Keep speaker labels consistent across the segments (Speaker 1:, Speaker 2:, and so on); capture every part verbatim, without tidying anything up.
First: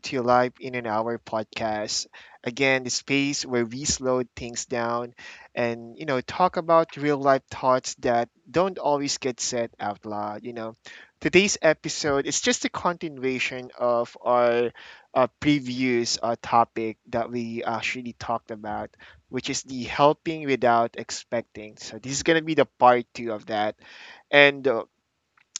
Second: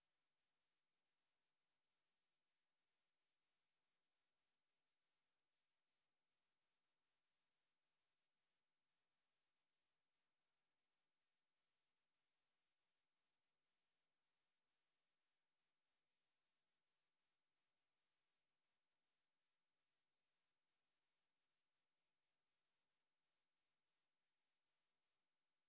Speaker 1: to Life in an Hour podcast. Again, the space where we slow things down and, you know, talk about real life thoughts that don't always get said out loud. You know, today's episode is just a continuation of our uh, previous uh, topic that we actually talked about, which is the helping without expecting. So, this is going to be the part two of that. And uh,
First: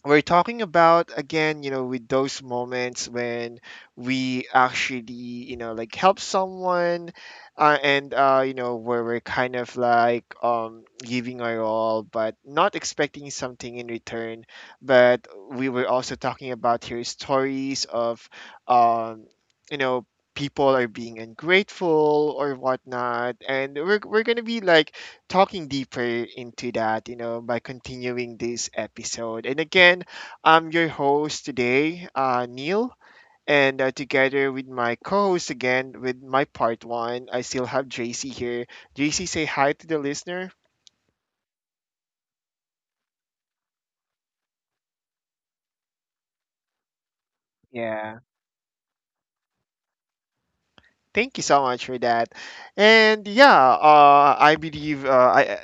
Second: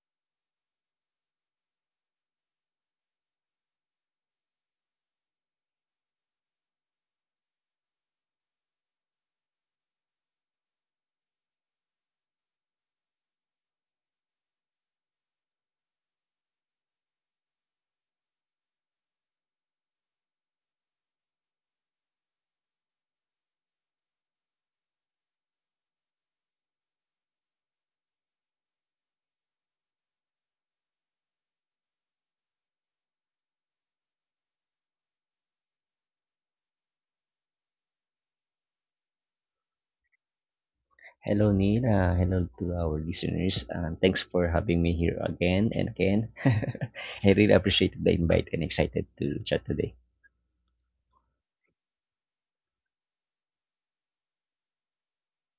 Speaker 1: We're talking about again, you know with those moments when we actually, you know like help someone uh, and uh, you know where we're kind of like, um, giving our all but not expecting something in return. But we were also talking about here stories of, um, you know people are being ungrateful or whatnot, and we're, we're gonna be like talking deeper into that, you know, by continuing this episode. And again, I'm your host today, uh, Neil. And uh, together with my co host again, with my part one, I still have J C here. J C, say hi to the listener.
Speaker 2: Hello, Nina. Hello to our listeners. Um, thanks for having me here again and again. I really appreciate
Speaker 1: Yeah.
Speaker 2: the invite and excited to chat today.
Speaker 1: Thank you so much for that. And yeah, uh, I believe uh, I, I-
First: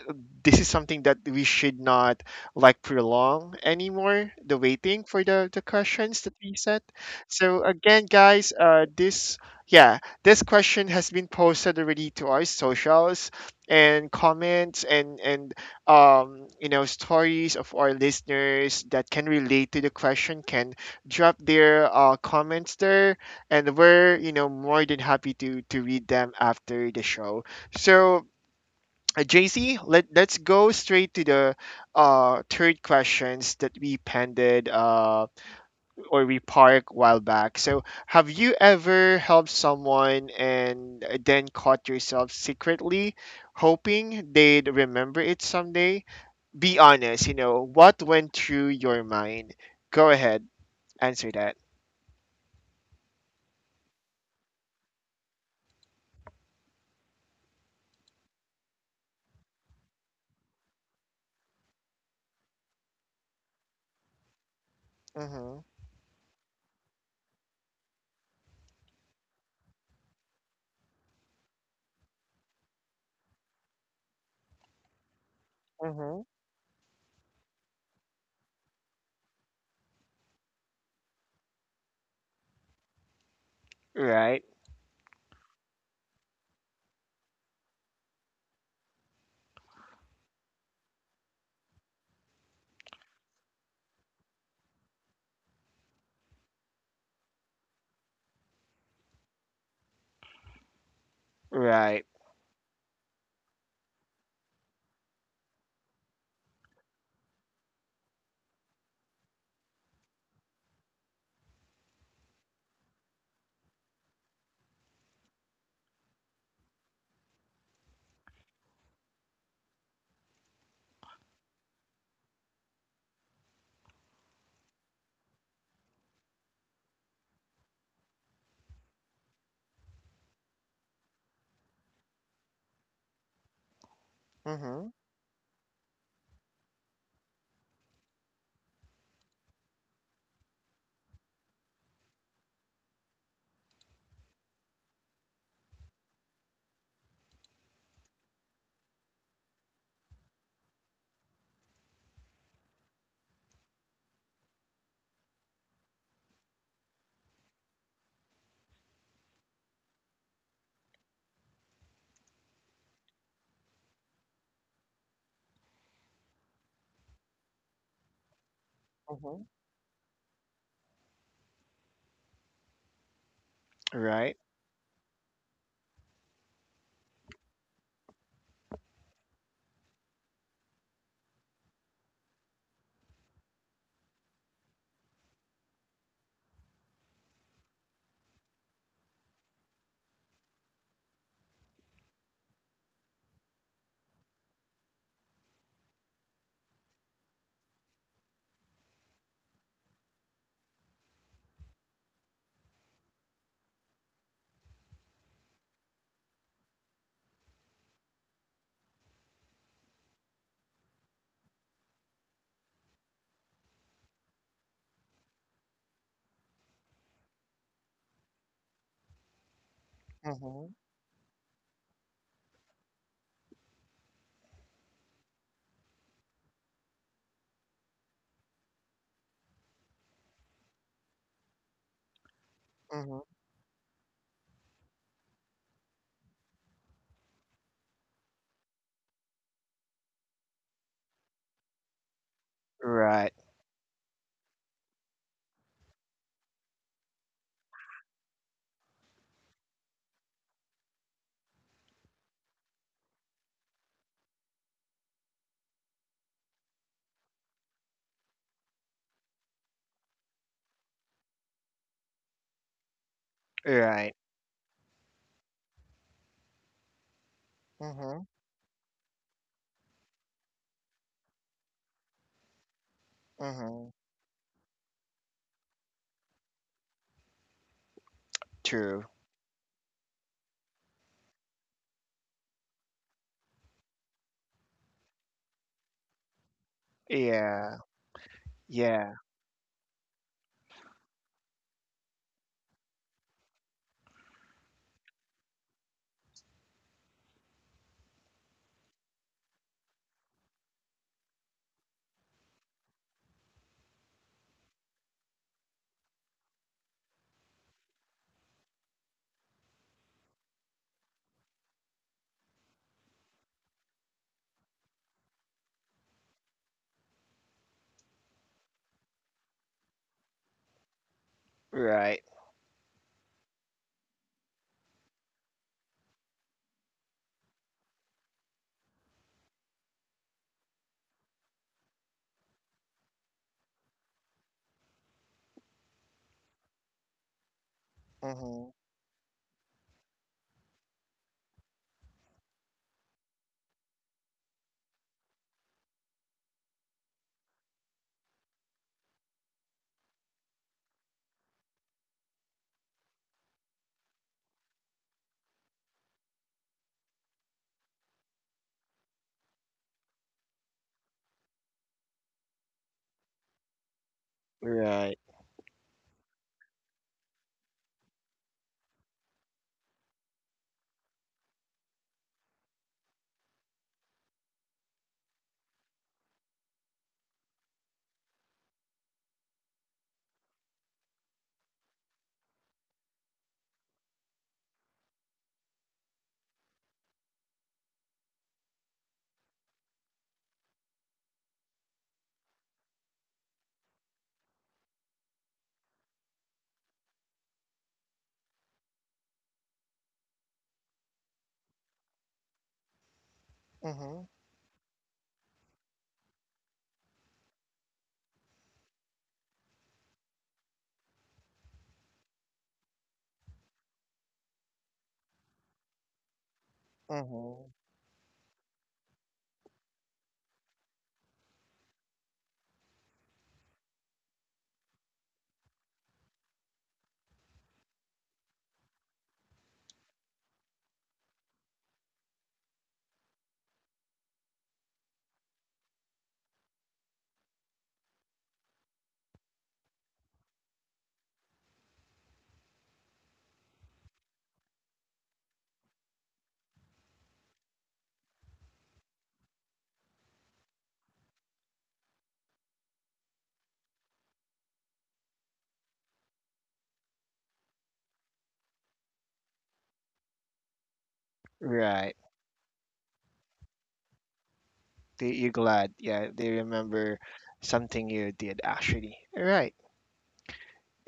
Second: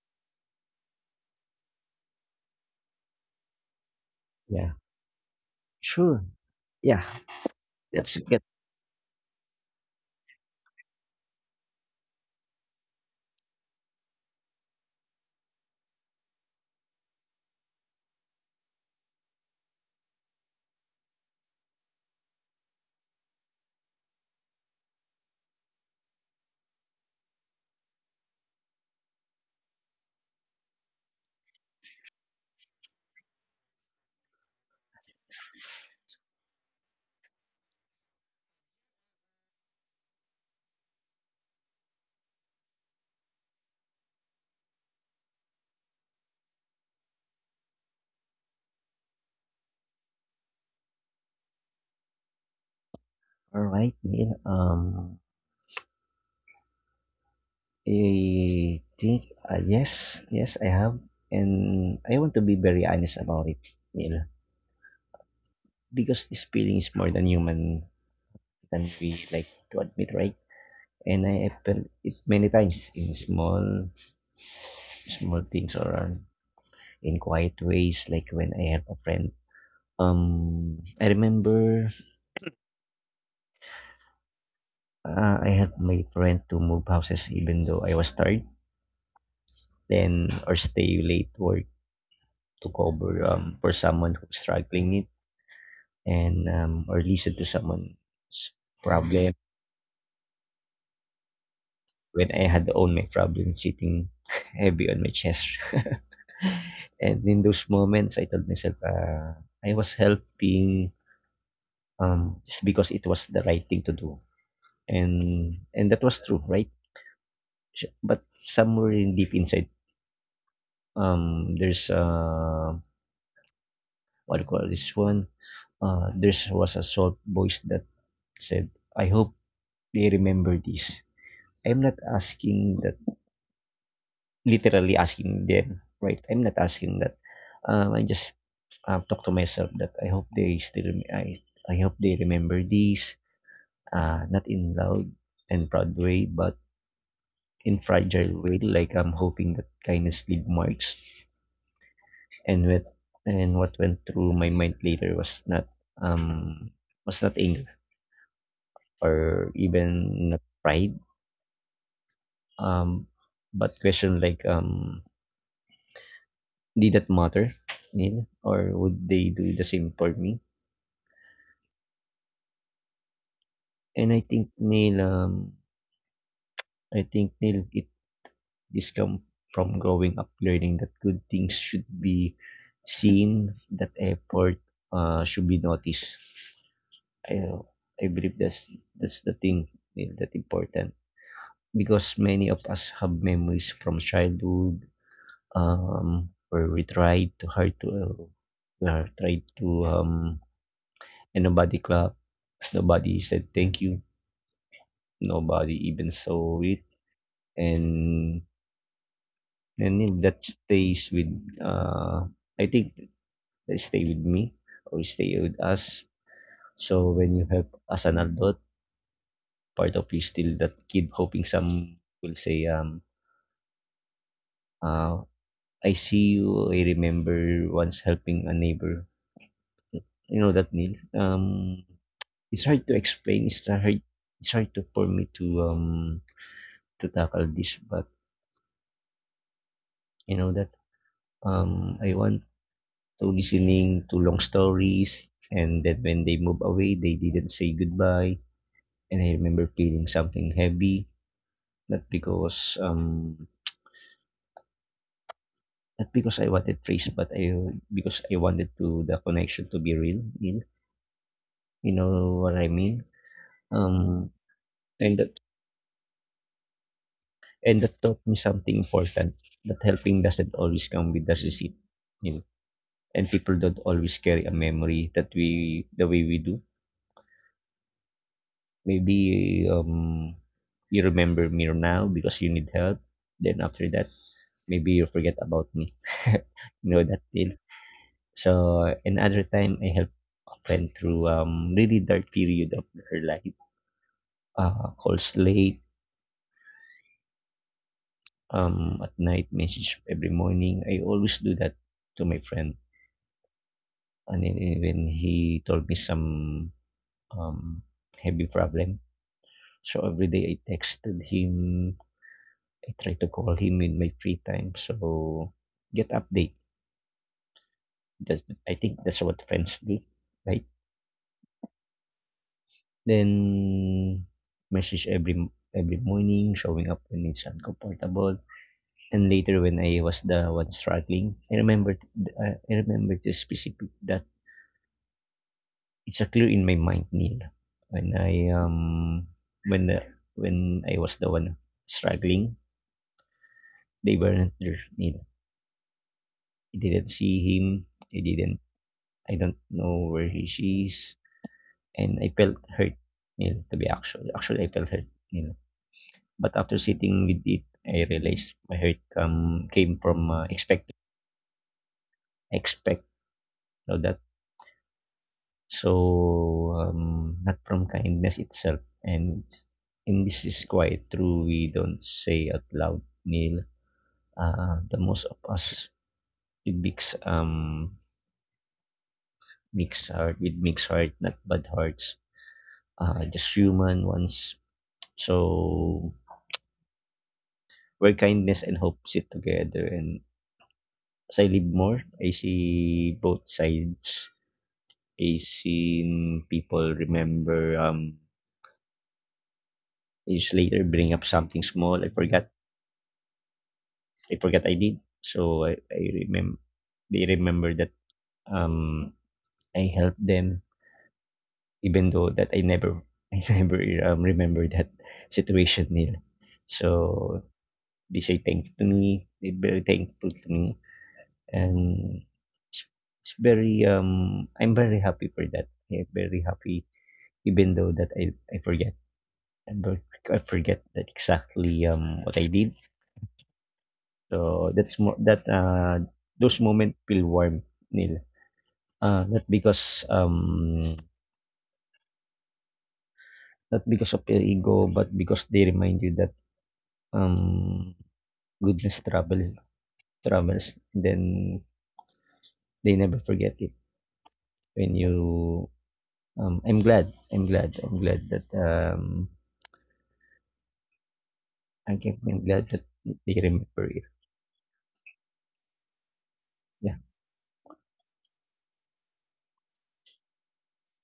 Speaker 1: this is something that we should not like prolong anymore, the
Speaker 2: Yeah,
Speaker 1: waiting for the, the questions
Speaker 2: sure.
Speaker 1: that we set.
Speaker 2: Yeah,
Speaker 1: So again,
Speaker 2: let's get
Speaker 1: guys, uh, this, yeah, this question has been posted already to our socials and comments, and, and um, you know, stories of our listeners that can relate to the question can drop their uh, comments there, and we're, you know, more than happy to to read them after the show. So uh, J C, let let's go straight to the uh third questions that we pended uh or we parked while back. So have you ever helped someone and then caught yourself secretly hoping they'd remember it someday? Be honest, you know what went through your mind. Go ahead, answer that.
Speaker 2: all right, Neil. Um, I think uh, yes, yes, I have, and I want to be very honest about it, Neil,
Speaker 1: Mm-hmm.
Speaker 2: because this feeling is more than human than we like to admit, right? And I felt it many times in small, small things or
Speaker 1: Mm-hmm.
Speaker 2: in quiet ways, like when I have a friend. Um, I remember
Speaker 1: Right.
Speaker 2: uh, I helped my friend to move houses even though I was tired, then or stay late work to cover um, for someone who's struggling it and um, or listen to someone's problem
Speaker 1: Right.
Speaker 2: when I had own my problem sitting heavy on my chest. And in those moments, I told myself uh, I was helping um, just because it was the right thing to do, and and that was true, right? Sh But somewhere in deep inside, um, there's uh, what do you call this one? Uh, there was a soft voice that said, "I hope they remember this." I'm not asking that,
Speaker 1: Mm-hmm.
Speaker 2: literally asking them, right? I'm not asking that. Um, I just uh, talk to myself that I hope they still, rem- I, I hope they remember this. Uh, not in loud and proud way, but in fragile way. Like I'm hoping that kindness leave marks and with and what went through my mind later was not um was not anger or even not pride, um but question like, um did that matter, Neil, or would they
Speaker 1: Mhm.
Speaker 2: do the same for me? And I
Speaker 1: Right?
Speaker 2: think Neil um I think, Neil, it this come from growing up learning that good things should be seen, that effort uh should be noticed. I I believe that's that's the thing, Neil, that important, because many of us have memories from childhood, um, where we tried to hard to uh, uh, tried to um, and nobody clapped, nobody said thank you, nobody even saw it, and and then that stays with, uh, I think that stay with me or stay with us. So when you help as an adult, part of you still
Speaker 1: Mhm.
Speaker 2: that kid hoping some will say, um uh I see you. I remember once helping a neighbor. You know that, Neil. Um, it's hard to
Speaker 1: Mhm.
Speaker 2: explain. It's hard. It's hard to, for me to um to tackle this. But you know that um I want to
Speaker 1: Right.
Speaker 2: listening to long stories, and that when they move away, they didn't say goodbye. And I remember feeling something heavy, not because um not because I wanted praise, but I because I wanted to the connection to be real, Neil. You know what I mean?
Speaker 1: Right.
Speaker 2: Um, and that. And that taught
Speaker 1: Mhm.
Speaker 2: me something important, that helping doesn't always come with a receipt, you know, and people don't
Speaker 1: Mhm.
Speaker 2: always carry a memory that we the way we do.
Speaker 1: True.
Speaker 2: Maybe, um you remember me now because you need help, then after that maybe you forget about me. You know that deal.
Speaker 1: Yeah.
Speaker 2: So
Speaker 1: Yeah.
Speaker 2: another time I helped a friend through um really dark period of her life. Uh, calls late um at night, message every morning, I always do that to my friend. And then even he told me some um, heavy problem. So every day I texted him. I try to call him in my free time. So get update. That's, I think that's what friends do, right?
Speaker 1: Right.
Speaker 2: Then message every every morning, showing up when it's uncomfortable. And later when I was the one struggling, I remember I remember this specific that it's a clear in my mind, Neil. When I
Speaker 1: Mhm.
Speaker 2: um when the, when I was the one struggling, they weren't there, Neil. I didn't see him. I didn't. I don't know where he she is, and I felt hurt, Neil. To be actual, actually, I felt hurt, Neil. But after sitting with it, I realized my hurt um came from uh, expect expect so that.
Speaker 1: Right.
Speaker 2: So, um, not from kindness itself. And, it's- and this is quite true. We don't say out loud, Neil. Uh, the most of us with mix, um, mixed heart, with mixed heart, not bad hearts. Uh, just human ones. So, where kindness and hope sit together. And as I live more, I see both sides. I seen people remember, um, years later bring up something small. I forgot
Speaker 1: Mhm.
Speaker 2: I forgot I did. So I, I remember they remember that um I helped them, even though that I never I never um, remember that situation, nila. So
Speaker 1: Mhm.
Speaker 2: they say thank you to me. They're very thankful to me, and it's, it's very um I'm very happy for that. I'm very happy even though that I, I forget. I ver- I forget that exactly um what I did. So that's more that uh those moments feel warm, nila. Uh, not because um Not because of your ego, but because they remind you that, um goodness travels travels. Then they never forget it. When you um, I'm glad, I'm glad, I'm glad that um I
Speaker 1: Right.
Speaker 2: can, I'm glad that they remember it.
Speaker 1: They, you're glad. Yeah, they
Speaker 2: Yeah.
Speaker 1: remember something you did actually. Right.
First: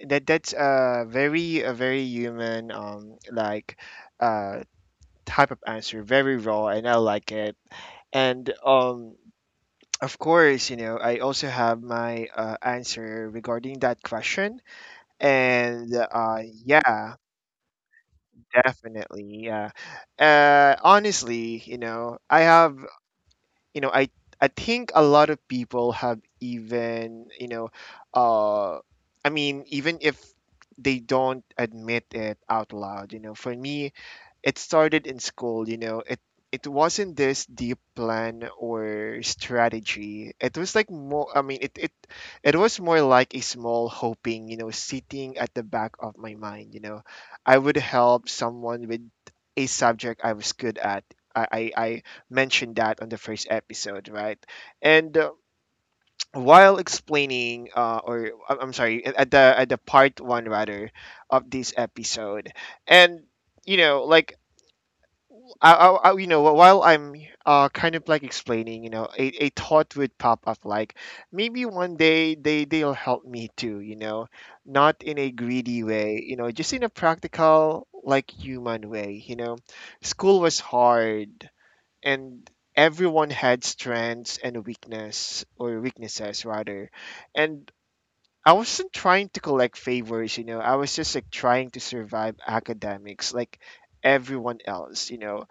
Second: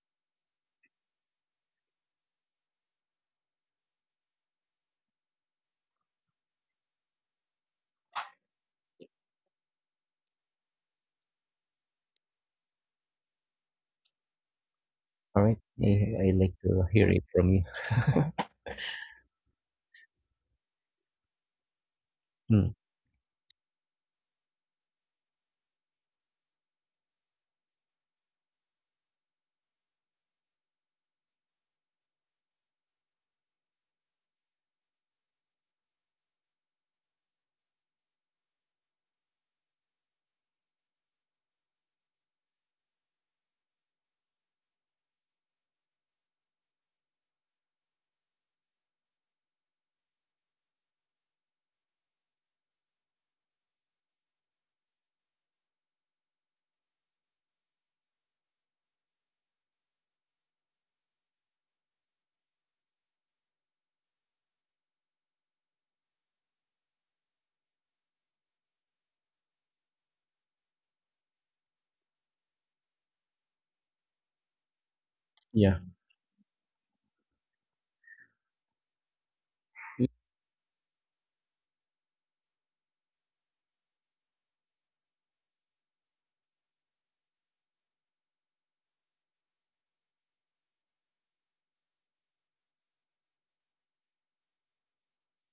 Speaker 1: That that's a very a very human um like uh type of answer, very raw and I like it. And um Of course, you know, I also have my uh, answer regarding that question.
Speaker 2: All right.
Speaker 1: And
Speaker 2: Yeah, I
Speaker 1: uh,
Speaker 2: like to hear
Speaker 1: Yeah,
Speaker 2: it from you.
Speaker 1: definitely. Yeah. Uh, honestly, you know, I
Speaker 2: Hmm.
Speaker 1: have, you know i i think a lot of people have, even you know uh I mean, even if they don't admit it out loud. You know, for me, it started in school. You know it it wasn't this deep plan or strategy. It was like more, i mean it it it was more like a small hoping, you know, sitting at the back of my mind, you know. I would help someone with a subject I was good at. i i, I mentioned that on the first episode, right? And uh, while explaining, uh, or I'm I'm sorry, at at the at the part one rather of this episode, and, you know, like, I, I, I- you know, while I'm uh, kind of like explaining, you know, a, a thought would pop up like maybe one day they they'll help me too, you know, not in a
Speaker 2: Yeah.
Speaker 1: greedy way, you know, just in a practical, like, human way, you know. School was hard, and everyone had strengths and weakness or weaknesses rather, and I wasn't trying to collect favors, you know. I was just like trying to survive academics like everyone else, you know.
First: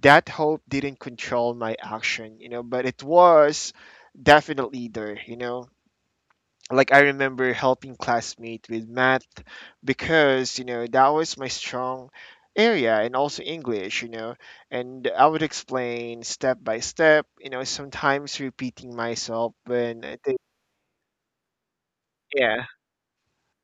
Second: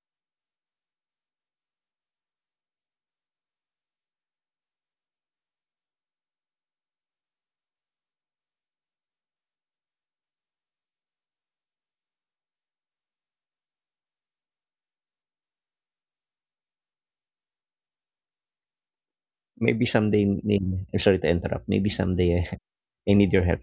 Speaker 1: That hope didn't control my action, you know, but it was definitely there, you know. Like I remember helping classmate with math, because you know that was my strong area, and also English, you know. And I would explain step by step, you know, sometimes repeating myself
Speaker 2: Maybe
Speaker 1: when I
Speaker 2: someday,
Speaker 1: think
Speaker 2: maybe, I'm sorry to interrupt. Maybe someday
Speaker 1: yeah.
Speaker 2: I need your help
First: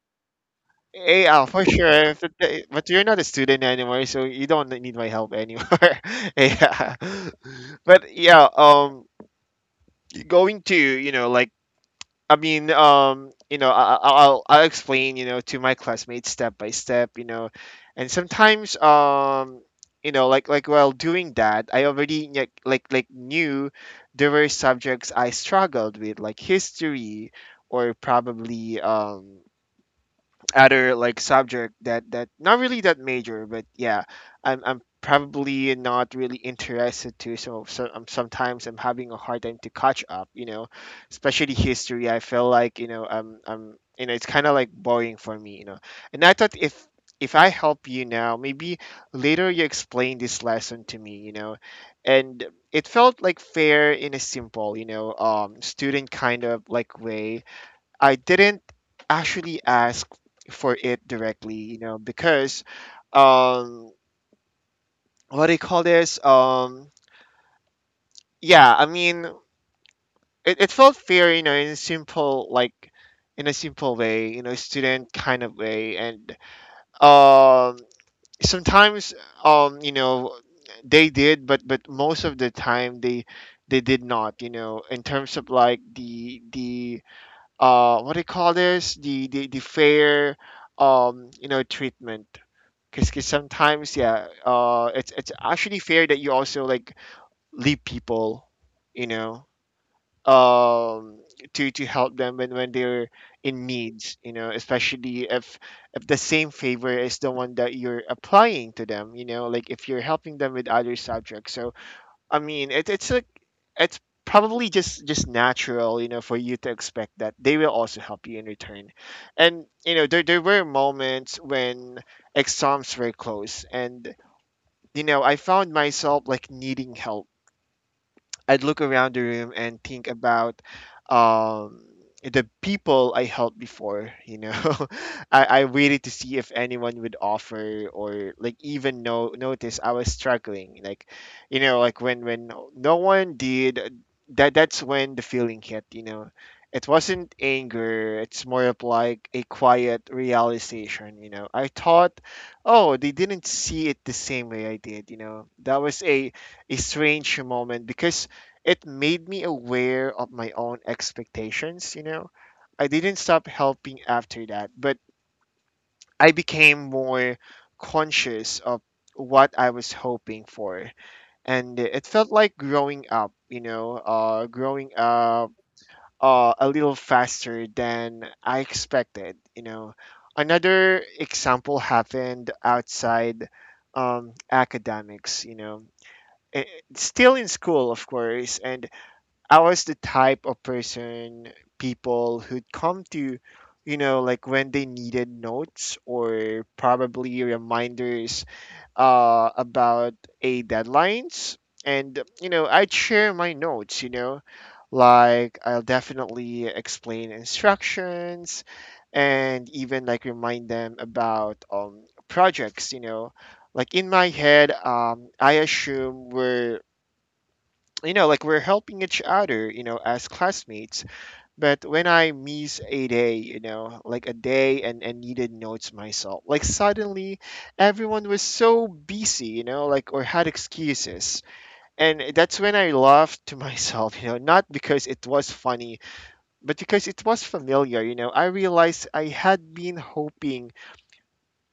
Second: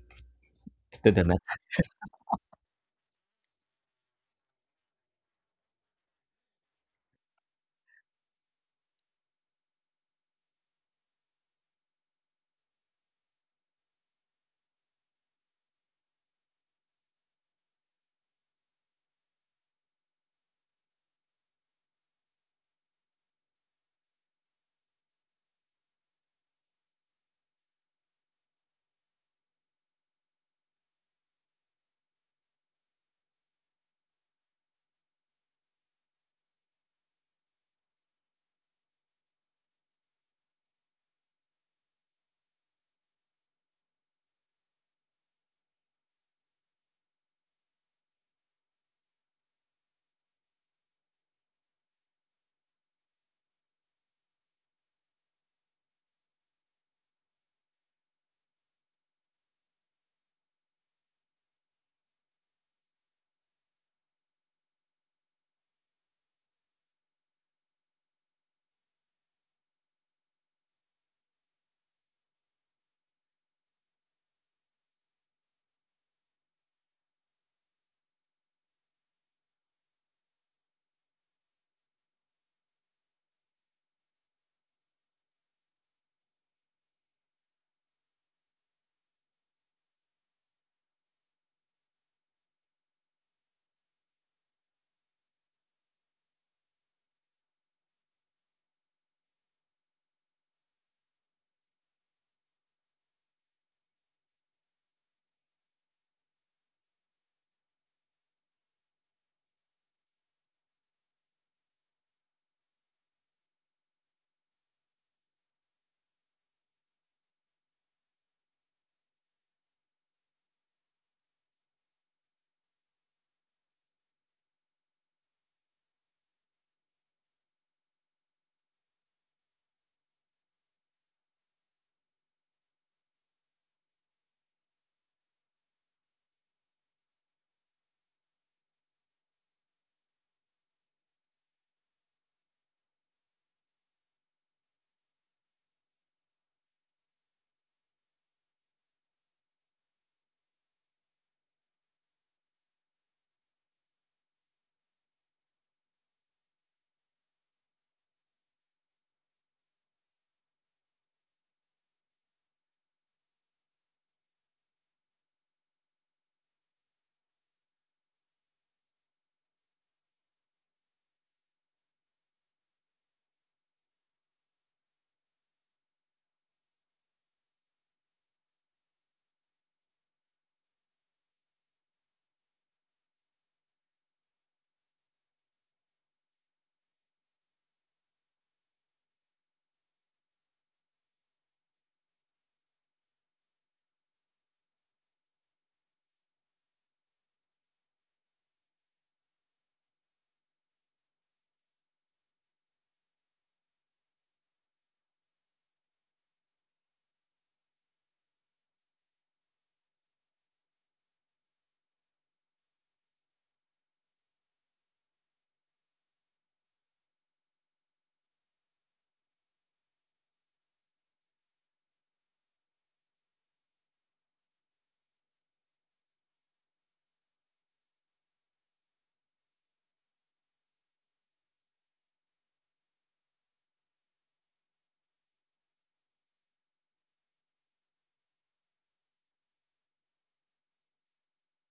Speaker 2: to the
Speaker 1: Yeah,
Speaker 2: next.
Speaker 1: for sure. If it- eh, But you're not a student anymore, so you don't need my help anymore. Yeah. But yeah, um going to, you know, like, I mean, um, you know, I, I- I'll I'll explain, you know, to my classmates step by step, you know, and sometimes, um, you know, like, like while doing that, I already, like like like knew there were subjects I struggled with, like history or probably, um other like subject that that not really that major, but yeah, I'm I'm probably not really interested to. So, so um, sometimes I'm having a hard time to catch up. You know, especially history. I feel like, you know um um you know, it's kind of like boring for me. You know, and I thought, if if I help you now, maybe later you explain this lesson to me. You know, and it felt like fair in a simple, you know, um, student kind of like way. I didn't actually ask for it directly, you know, because, um what do you call this? Um yeah, I mean, it, it felt fair, you know, in a simple like, in a simple way, you know, student kind of way. And um sometimes, um you know they did, but but most of the time they they did not, you know, in terms of like the the uh what do you call this, the the, the fair, um you know treatment. Because sometimes, yeah, uh it's it's actually fair that you also like leave people, you know, um to to help them when when they're in needs, you know, especially if if the same favor is the one that you're applying to them, you know. Like if you're helping them with other subjects, so I mean, it, it's a, it's probably just just natural, you know, for you to expect that they will also help you in return. And you know, there there were moments when exams were close, and you know, I found myself like needing help. I'd look around the room and think about, um, the people I helped before. You know, I, I waited to see if anyone would offer, or like even no notice I was struggling. Like, you know, like when, when no one did that. That's when the feeling hit. You know, it wasn't anger. It's more of like a quiet realization. You know, I thought, oh, they didn't see it the same way I did. You know, that was a, a strange moment, because it made me aware of my own expectations, you know. I didn't stop helping after that, but I became more conscious of what I was hoping for. And it felt like growing up, you know, uh growing up uh, a little faster than I expected, you know. Another example happened outside, um academics, you know. Eh, still in school of course. And I was the type of person people who'd come to, you know, like when they needed notes or probably reminders uh, about, a deadlines. And, you know, I'd share my notes, you know, like I'll definitely explain instructions, and even like remind them about, um, projects, you know. Like in my head, um, I assume we're, you know, like, we're helping each other, you know, as classmates. But when I miss a day, you know, like a day, and, and needed notes myself, like suddenly everyone was so busy, you know, like, or had excuses. And that's when I laughed to myself, you know, not because it was funny, but because it was familiar, you know. I realized I had been hoping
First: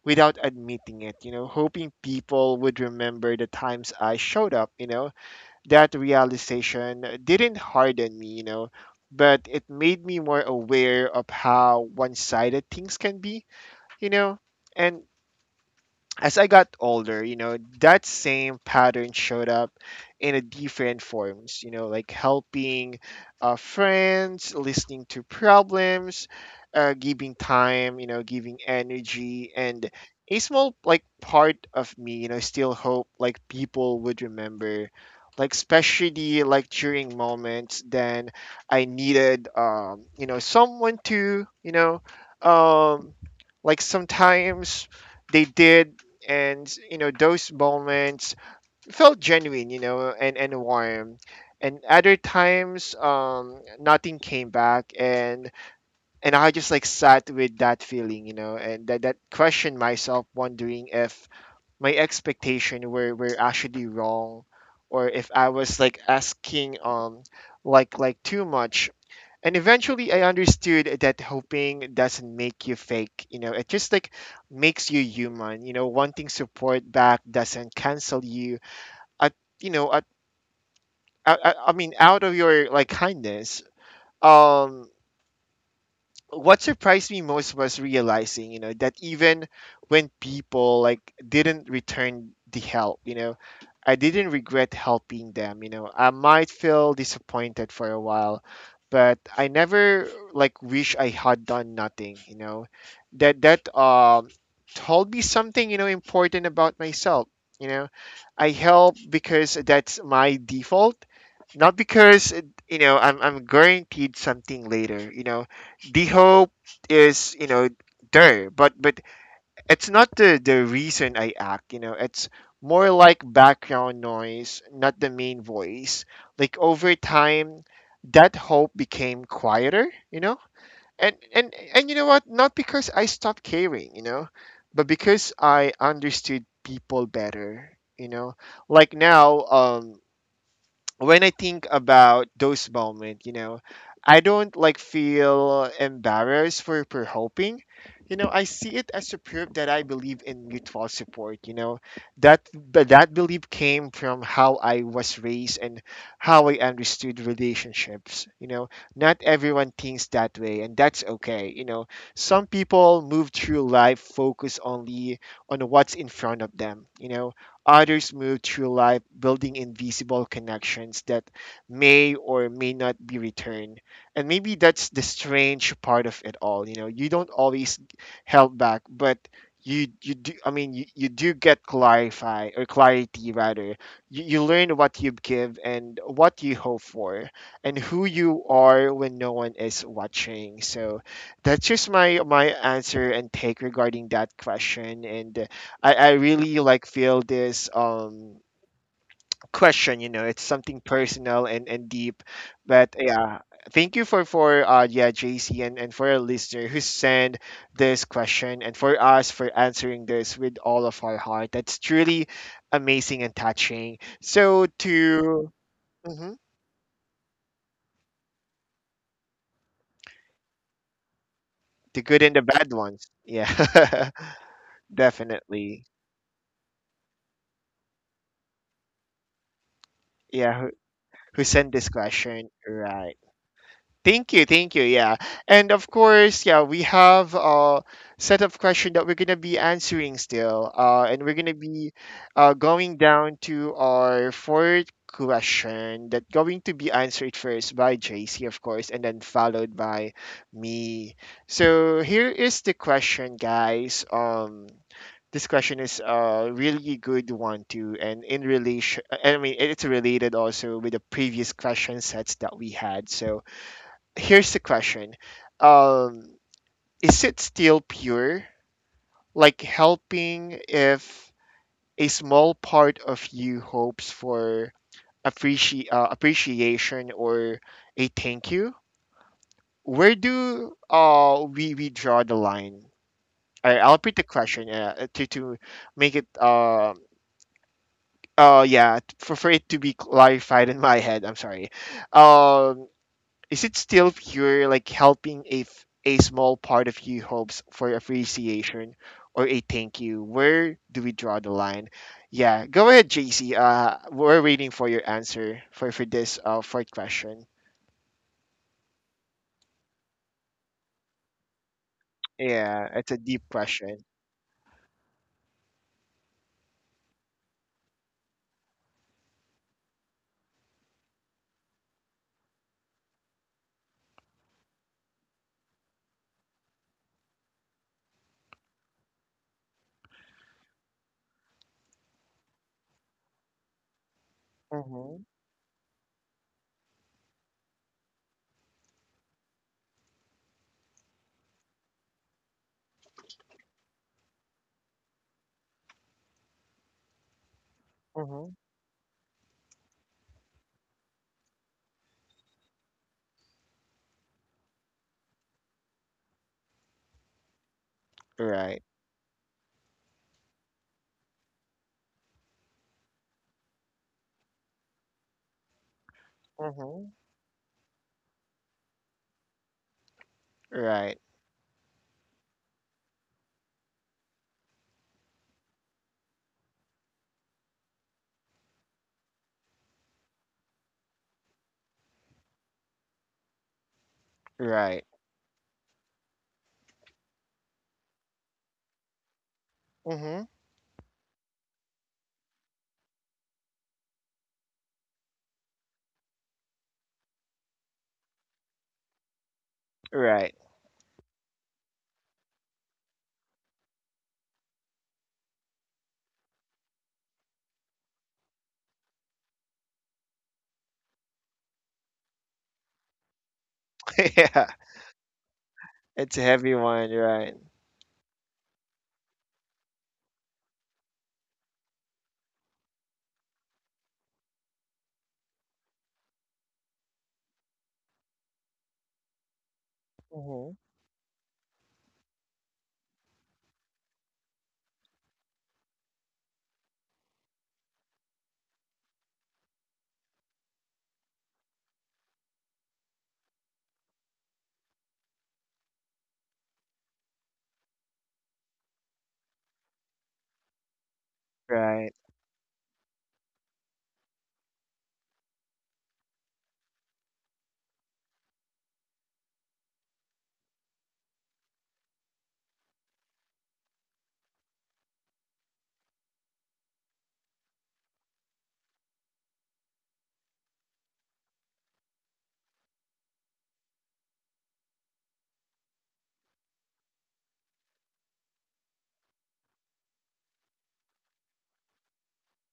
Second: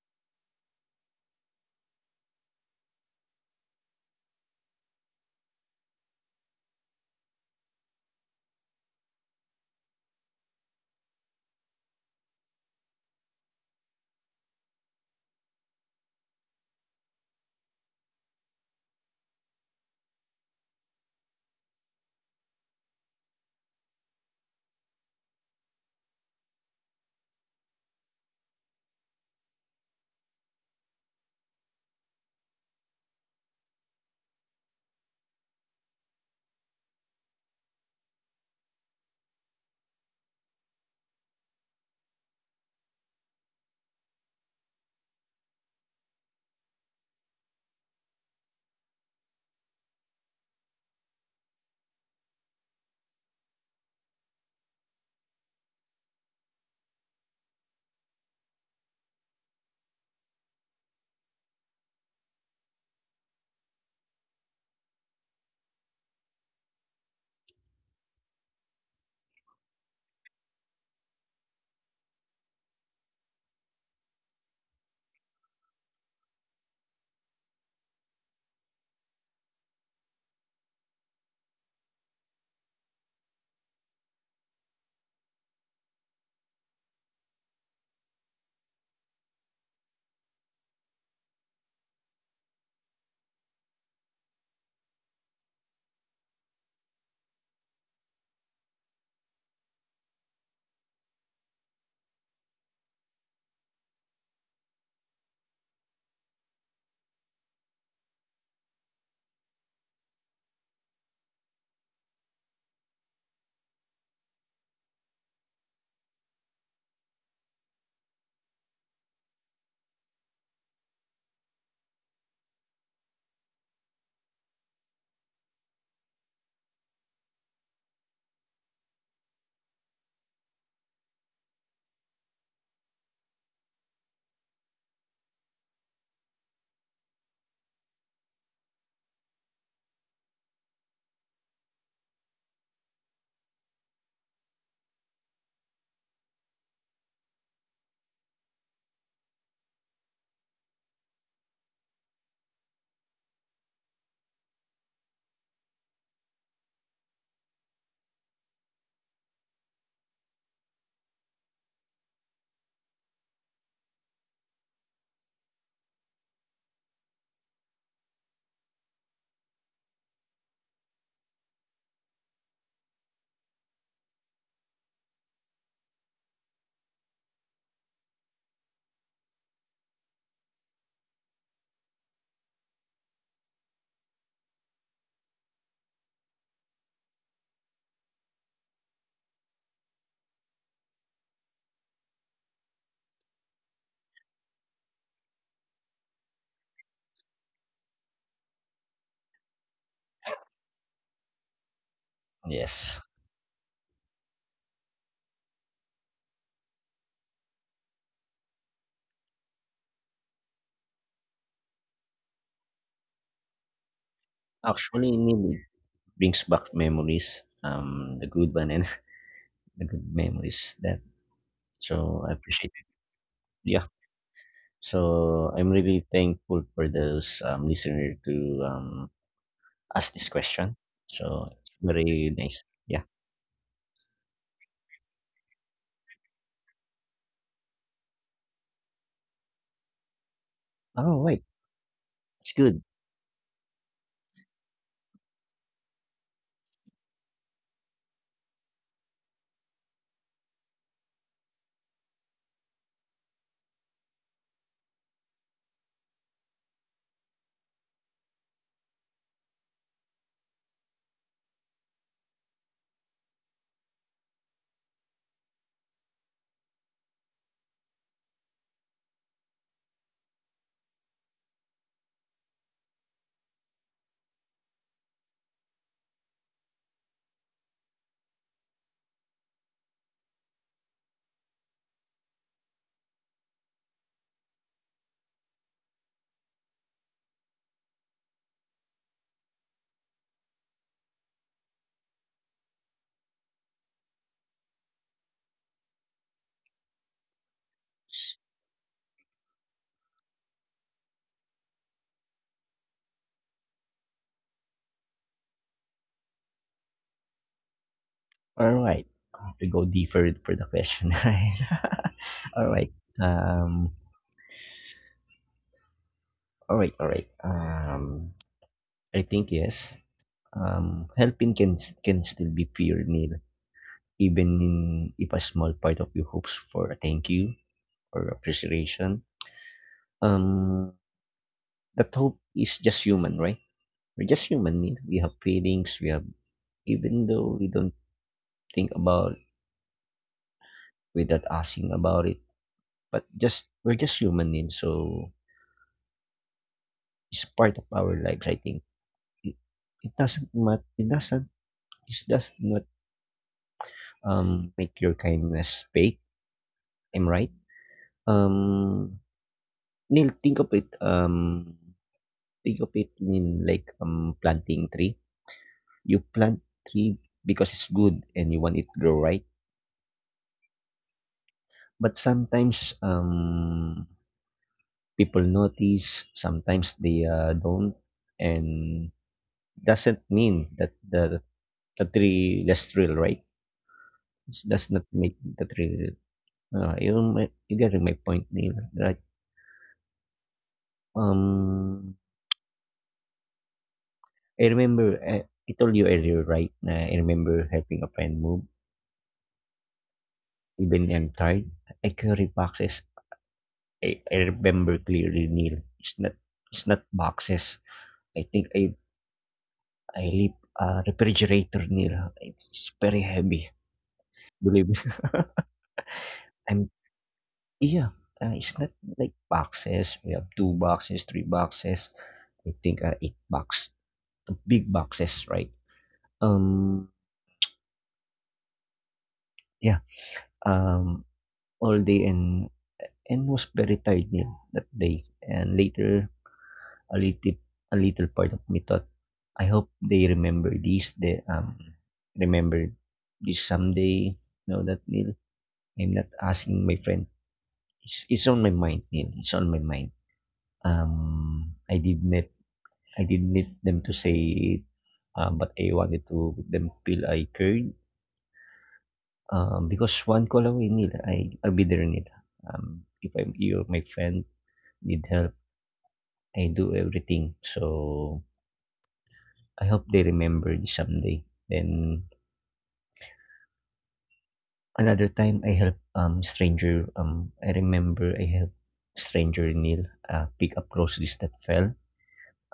Speaker 1: without admitting it, you know, hoping people would remember the times I showed up, you know. That realization didn't harden me, you know, but it made me more aware of how one sided things can be, you know. And as I got older, you know, that same pattern showed up in a different forms, you know, like helping uh, friends, listening to problems, uh, giving time, you know, giving energy. And a small like part of me, you know, still hope like people would remember, like especially like during moments then I needed, um, you know, someone to, you know, um, like, sometimes they did. And you know those moments felt genuine, you know, and and warm. And other times, um nothing came back. And and I just like sat with that feeling, you know. And that that questioned myself, wondering if my expectation were were actually wrong, or if I was like asking, um like like too much. And eventually I understood that hoping doesn't make you fake, you know. It just like makes you human, you know. Wanting support back doesn't cancel you at, you know at, I, I I mean, out of your like kindness. um what surprised me most was realizing, you know, that even when people like didn't return the help, you know, I didn't regret helping them, you know. I might feel disappointed for a while, but I never like wish I had done nothing, you know. That that um told me something, you know, important about myself, you know. I help because that's my default, not because uh, you know I'm I'm guaranteed something later, you know the hope is you know there but but it's not the the reason I act, you know, it's more like background noise, not the main voice. Like over time that hope became quieter, you know, and and and you know what, not because I stopped caring, you know, but because I understood people better, you know. Like now um when I think about those moments, you know, I don't like feel embarrassed for for hoping. You know, I see it as a proof that I believe in mutual support. You know, that but that belief came from how I was raised and how I understood relationships. You know, not everyone thinks that way, and that's okay. You know, some people move through life focused only on what's in front of them. You know, others move through life building invisible connections that may or may not be returned. And maybe that's the strange part of it all. You know, you don't always held back, but you you do I mean you, you do get clarify, or clarity rather. You, you learn what you give and what you hope for and who you are when no one is watching. So that's just my my answer and take regarding that question. And I, I really like feel this um question, you know, it's something personal and and deep. But
Speaker 2: Yes.
Speaker 1: yeah, thank you for for uh yeah, JC, and and for our listener who sent this question, and for us for answering this with all of our heart. That's truly amazing and touching, so
Speaker 2: Actually,
Speaker 1: to
Speaker 2: Nili
Speaker 1: mhm,
Speaker 2: brings back memories, um, the good one and the good memories that.
Speaker 1: the good
Speaker 2: So I
Speaker 1: and the bad
Speaker 2: appreciate it.
Speaker 1: ones,
Speaker 2: Yeah.
Speaker 1: yeah.
Speaker 2: So I'm
Speaker 1: Definitely.
Speaker 2: really thankful for those um, listener to um, ask this
Speaker 1: Yeah, who,
Speaker 2: question.
Speaker 1: who
Speaker 2: So it's
Speaker 1: sent this
Speaker 2: very
Speaker 1: question,
Speaker 2: nice. Yeah.
Speaker 1: right? Thank you, thank you. Yeah. And of course, yeah, we have a set of questions that we're going to be answering still. Uh,
Speaker 2: Oh,
Speaker 1: and we're
Speaker 2: wait.
Speaker 1: going to be
Speaker 2: It's
Speaker 1: uh,
Speaker 2: good.
Speaker 1: going down to our fourth question that going to be answered first by J C, of course, and then followed by me. So here is the question, guys. Um, this question is a really good one too, and in relation, I mean, it's related also with the previous question sets that we had. So here's the question. um, Is it still pure? Like helping if a small part of you hopes for appreci- uh, appreciation or a thank you? Where do uh, we, we draw the line? I, I'll repeat the question uh, to, to make it. Uh, uh, yeah, t- for, for it to be clarified in my head, I'm sorry. Um, Is it still pure, like helping a f- a small part of you hopes for appreciation or a thank you? Where do we draw the line? Yeah, go ahead, J C. Uh, we're waiting for your answer for for this uh fourth question.
Speaker 2: All right. I have to go deeper for the question. Right. All
Speaker 1: Yeah,
Speaker 2: right.
Speaker 1: it's a deep
Speaker 2: Um.
Speaker 1: question.
Speaker 2: All right. All right. Um. I think yes. Um, helping can s- can still be pure need, even in, if a small part of you hopes for a thank you or appreciation. Um, that hope is just human, right? We're just human. Need. We
Speaker 1: Mm-hmm.
Speaker 2: have feelings. We have, even though we don't think about without asking about it, but just we're just human. Need. So it's part of our lives.
Speaker 1: Mm-hmm.
Speaker 2: I think it, it doesn't matter. It doesn't. It does not um make your kindness fake. I'm right.
Speaker 1: Right.
Speaker 2: Um, Neil, think of it, um, think of it in like um planting tree. You plant
Speaker 1: Mm-hmm.
Speaker 2: tree because it's good and you want it to grow, right?
Speaker 1: Right.
Speaker 2: But sometimes um people notice, sometimes they uh, don't, and doesn't mean that the the tree less real, right? It does
Speaker 1: Right.
Speaker 2: not make the tree real. Uh, you mi- you getting my point, Neil, right?
Speaker 1: Mm-hmm.
Speaker 2: Um, I remember I, I told you earlier, right? Na I remember helping a friend move,
Speaker 1: Right.
Speaker 2: even I'm tired, I carry boxes. I, I remember clearly, Neil. It's not it's not boxes. I think I I leave a refrigerator, Neil. It's very heavy.
Speaker 1: Yeah,
Speaker 2: Believe me.
Speaker 1: it's a heavy
Speaker 2: I'm
Speaker 1: one. Right.
Speaker 2: yeah. Uh, it's not like boxes. We have two boxes, three boxes. I think uh, eight box, big boxes, right? Um, yeah.
Speaker 1: Mm-hmm.
Speaker 2: Um, all day, and and was very tired, Neil, that day. And later a little a little part of me thought, I hope they remember this. They um Remember this someday. Know that, Neil. I'm not asking my friend. It's, it's on my mind, Neil. It's on my mind. Um, I
Speaker 1: Right.
Speaker 2: did not I didn't need them to say it, um, but I wanted to them feel I cared. Um, because one call away, Neil, I I'll be there, Neil. Um, if I'm you're my friend, need help, I do everything. So I hope they remember this someday. Then another time I helped um stranger um I remember I helped stranger, Neil, uh, pick up groceries that fell.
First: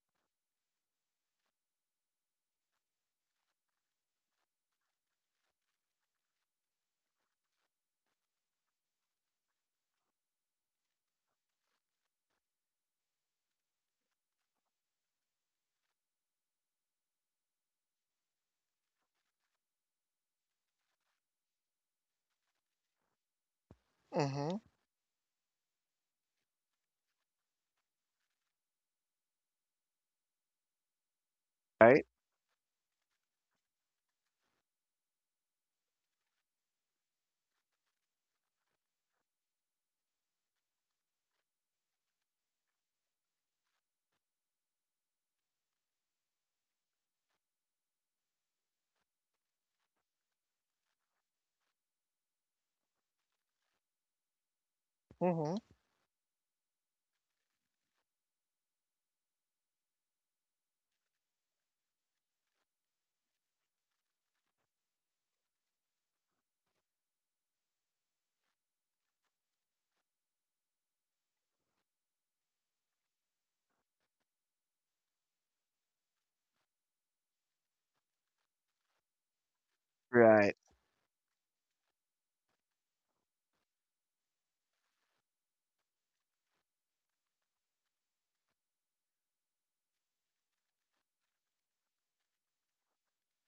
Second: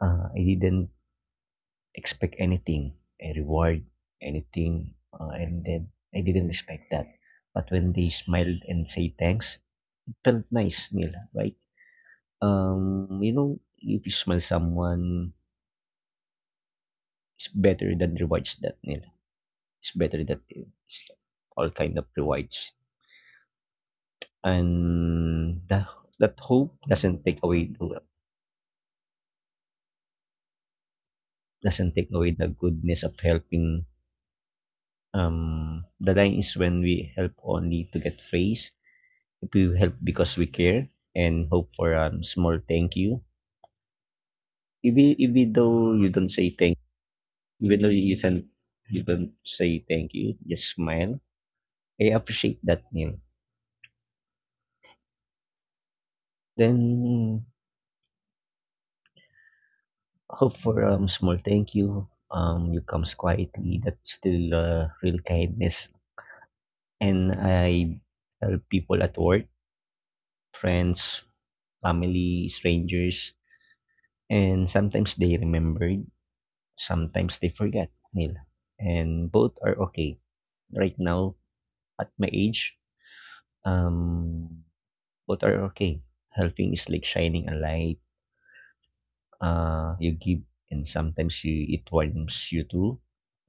Speaker 2: Uh, I didn't expect anything, a reward, anything. Uh, and then I didn't expect that. But when they smiled and say thanks, it felt nice, Neil, right? Um, you know, if you smile someone, it's better than rewards that, Neil. It's better that it's all kind of rewards.
Speaker 1: Mm-hmm.
Speaker 2: And the that hope doesn't take away the doesn't
Speaker 1: Right.
Speaker 2: take away the goodness of helping. Um, the line is when we help only to get praise. If we help because we care and hope for a small thank you, even even though you don't say thank, even though you send, you don't say thank you, just smile. I appreciate that, Neil.
Speaker 1: Mm-hmm.
Speaker 2: Then hope for a small thank you. Um, you comes quietly. That's still uh, real kindness. And I help people at work, friends, family, strangers, and sometimes they remembered, sometimes they forgot, nila. And both are okay.
Speaker 1: Right.
Speaker 2: Right now, at my age, um, both are okay. Helping is like shining a light. Uh, you give and sometimes you it warms you too.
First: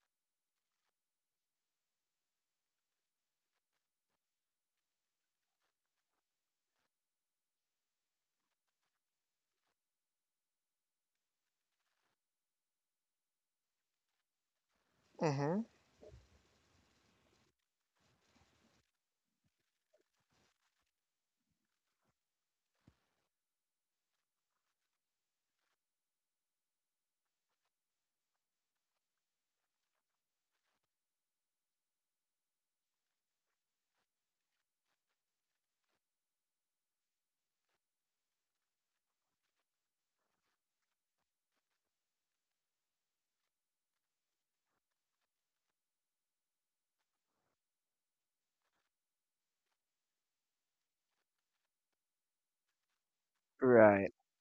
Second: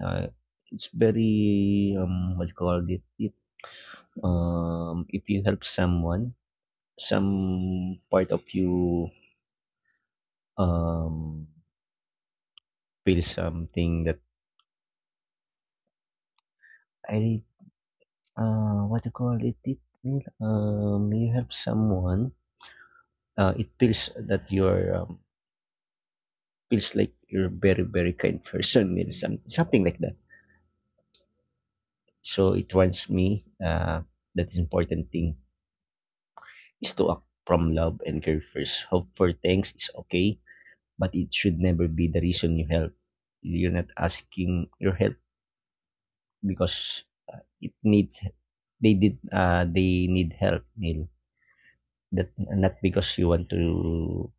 Speaker 2: Uh, it's very um what you call it it um if you help someone, some part of you um feel something that
Speaker 1: Mm-hmm.
Speaker 2: I uh, what do you call it? It will, um, you help someone. Uh, it feels that you're um, feels like you're a very very kind person, maybe some, something like that. So it reminds me uh, that is important thing is to act from love and care first. Hope for thanks is okay, but it should never be the reason you help. You're not asking your help because it needs they did uh, they need help, Neil. That not because you want
Speaker 1: Right.
Speaker 2: to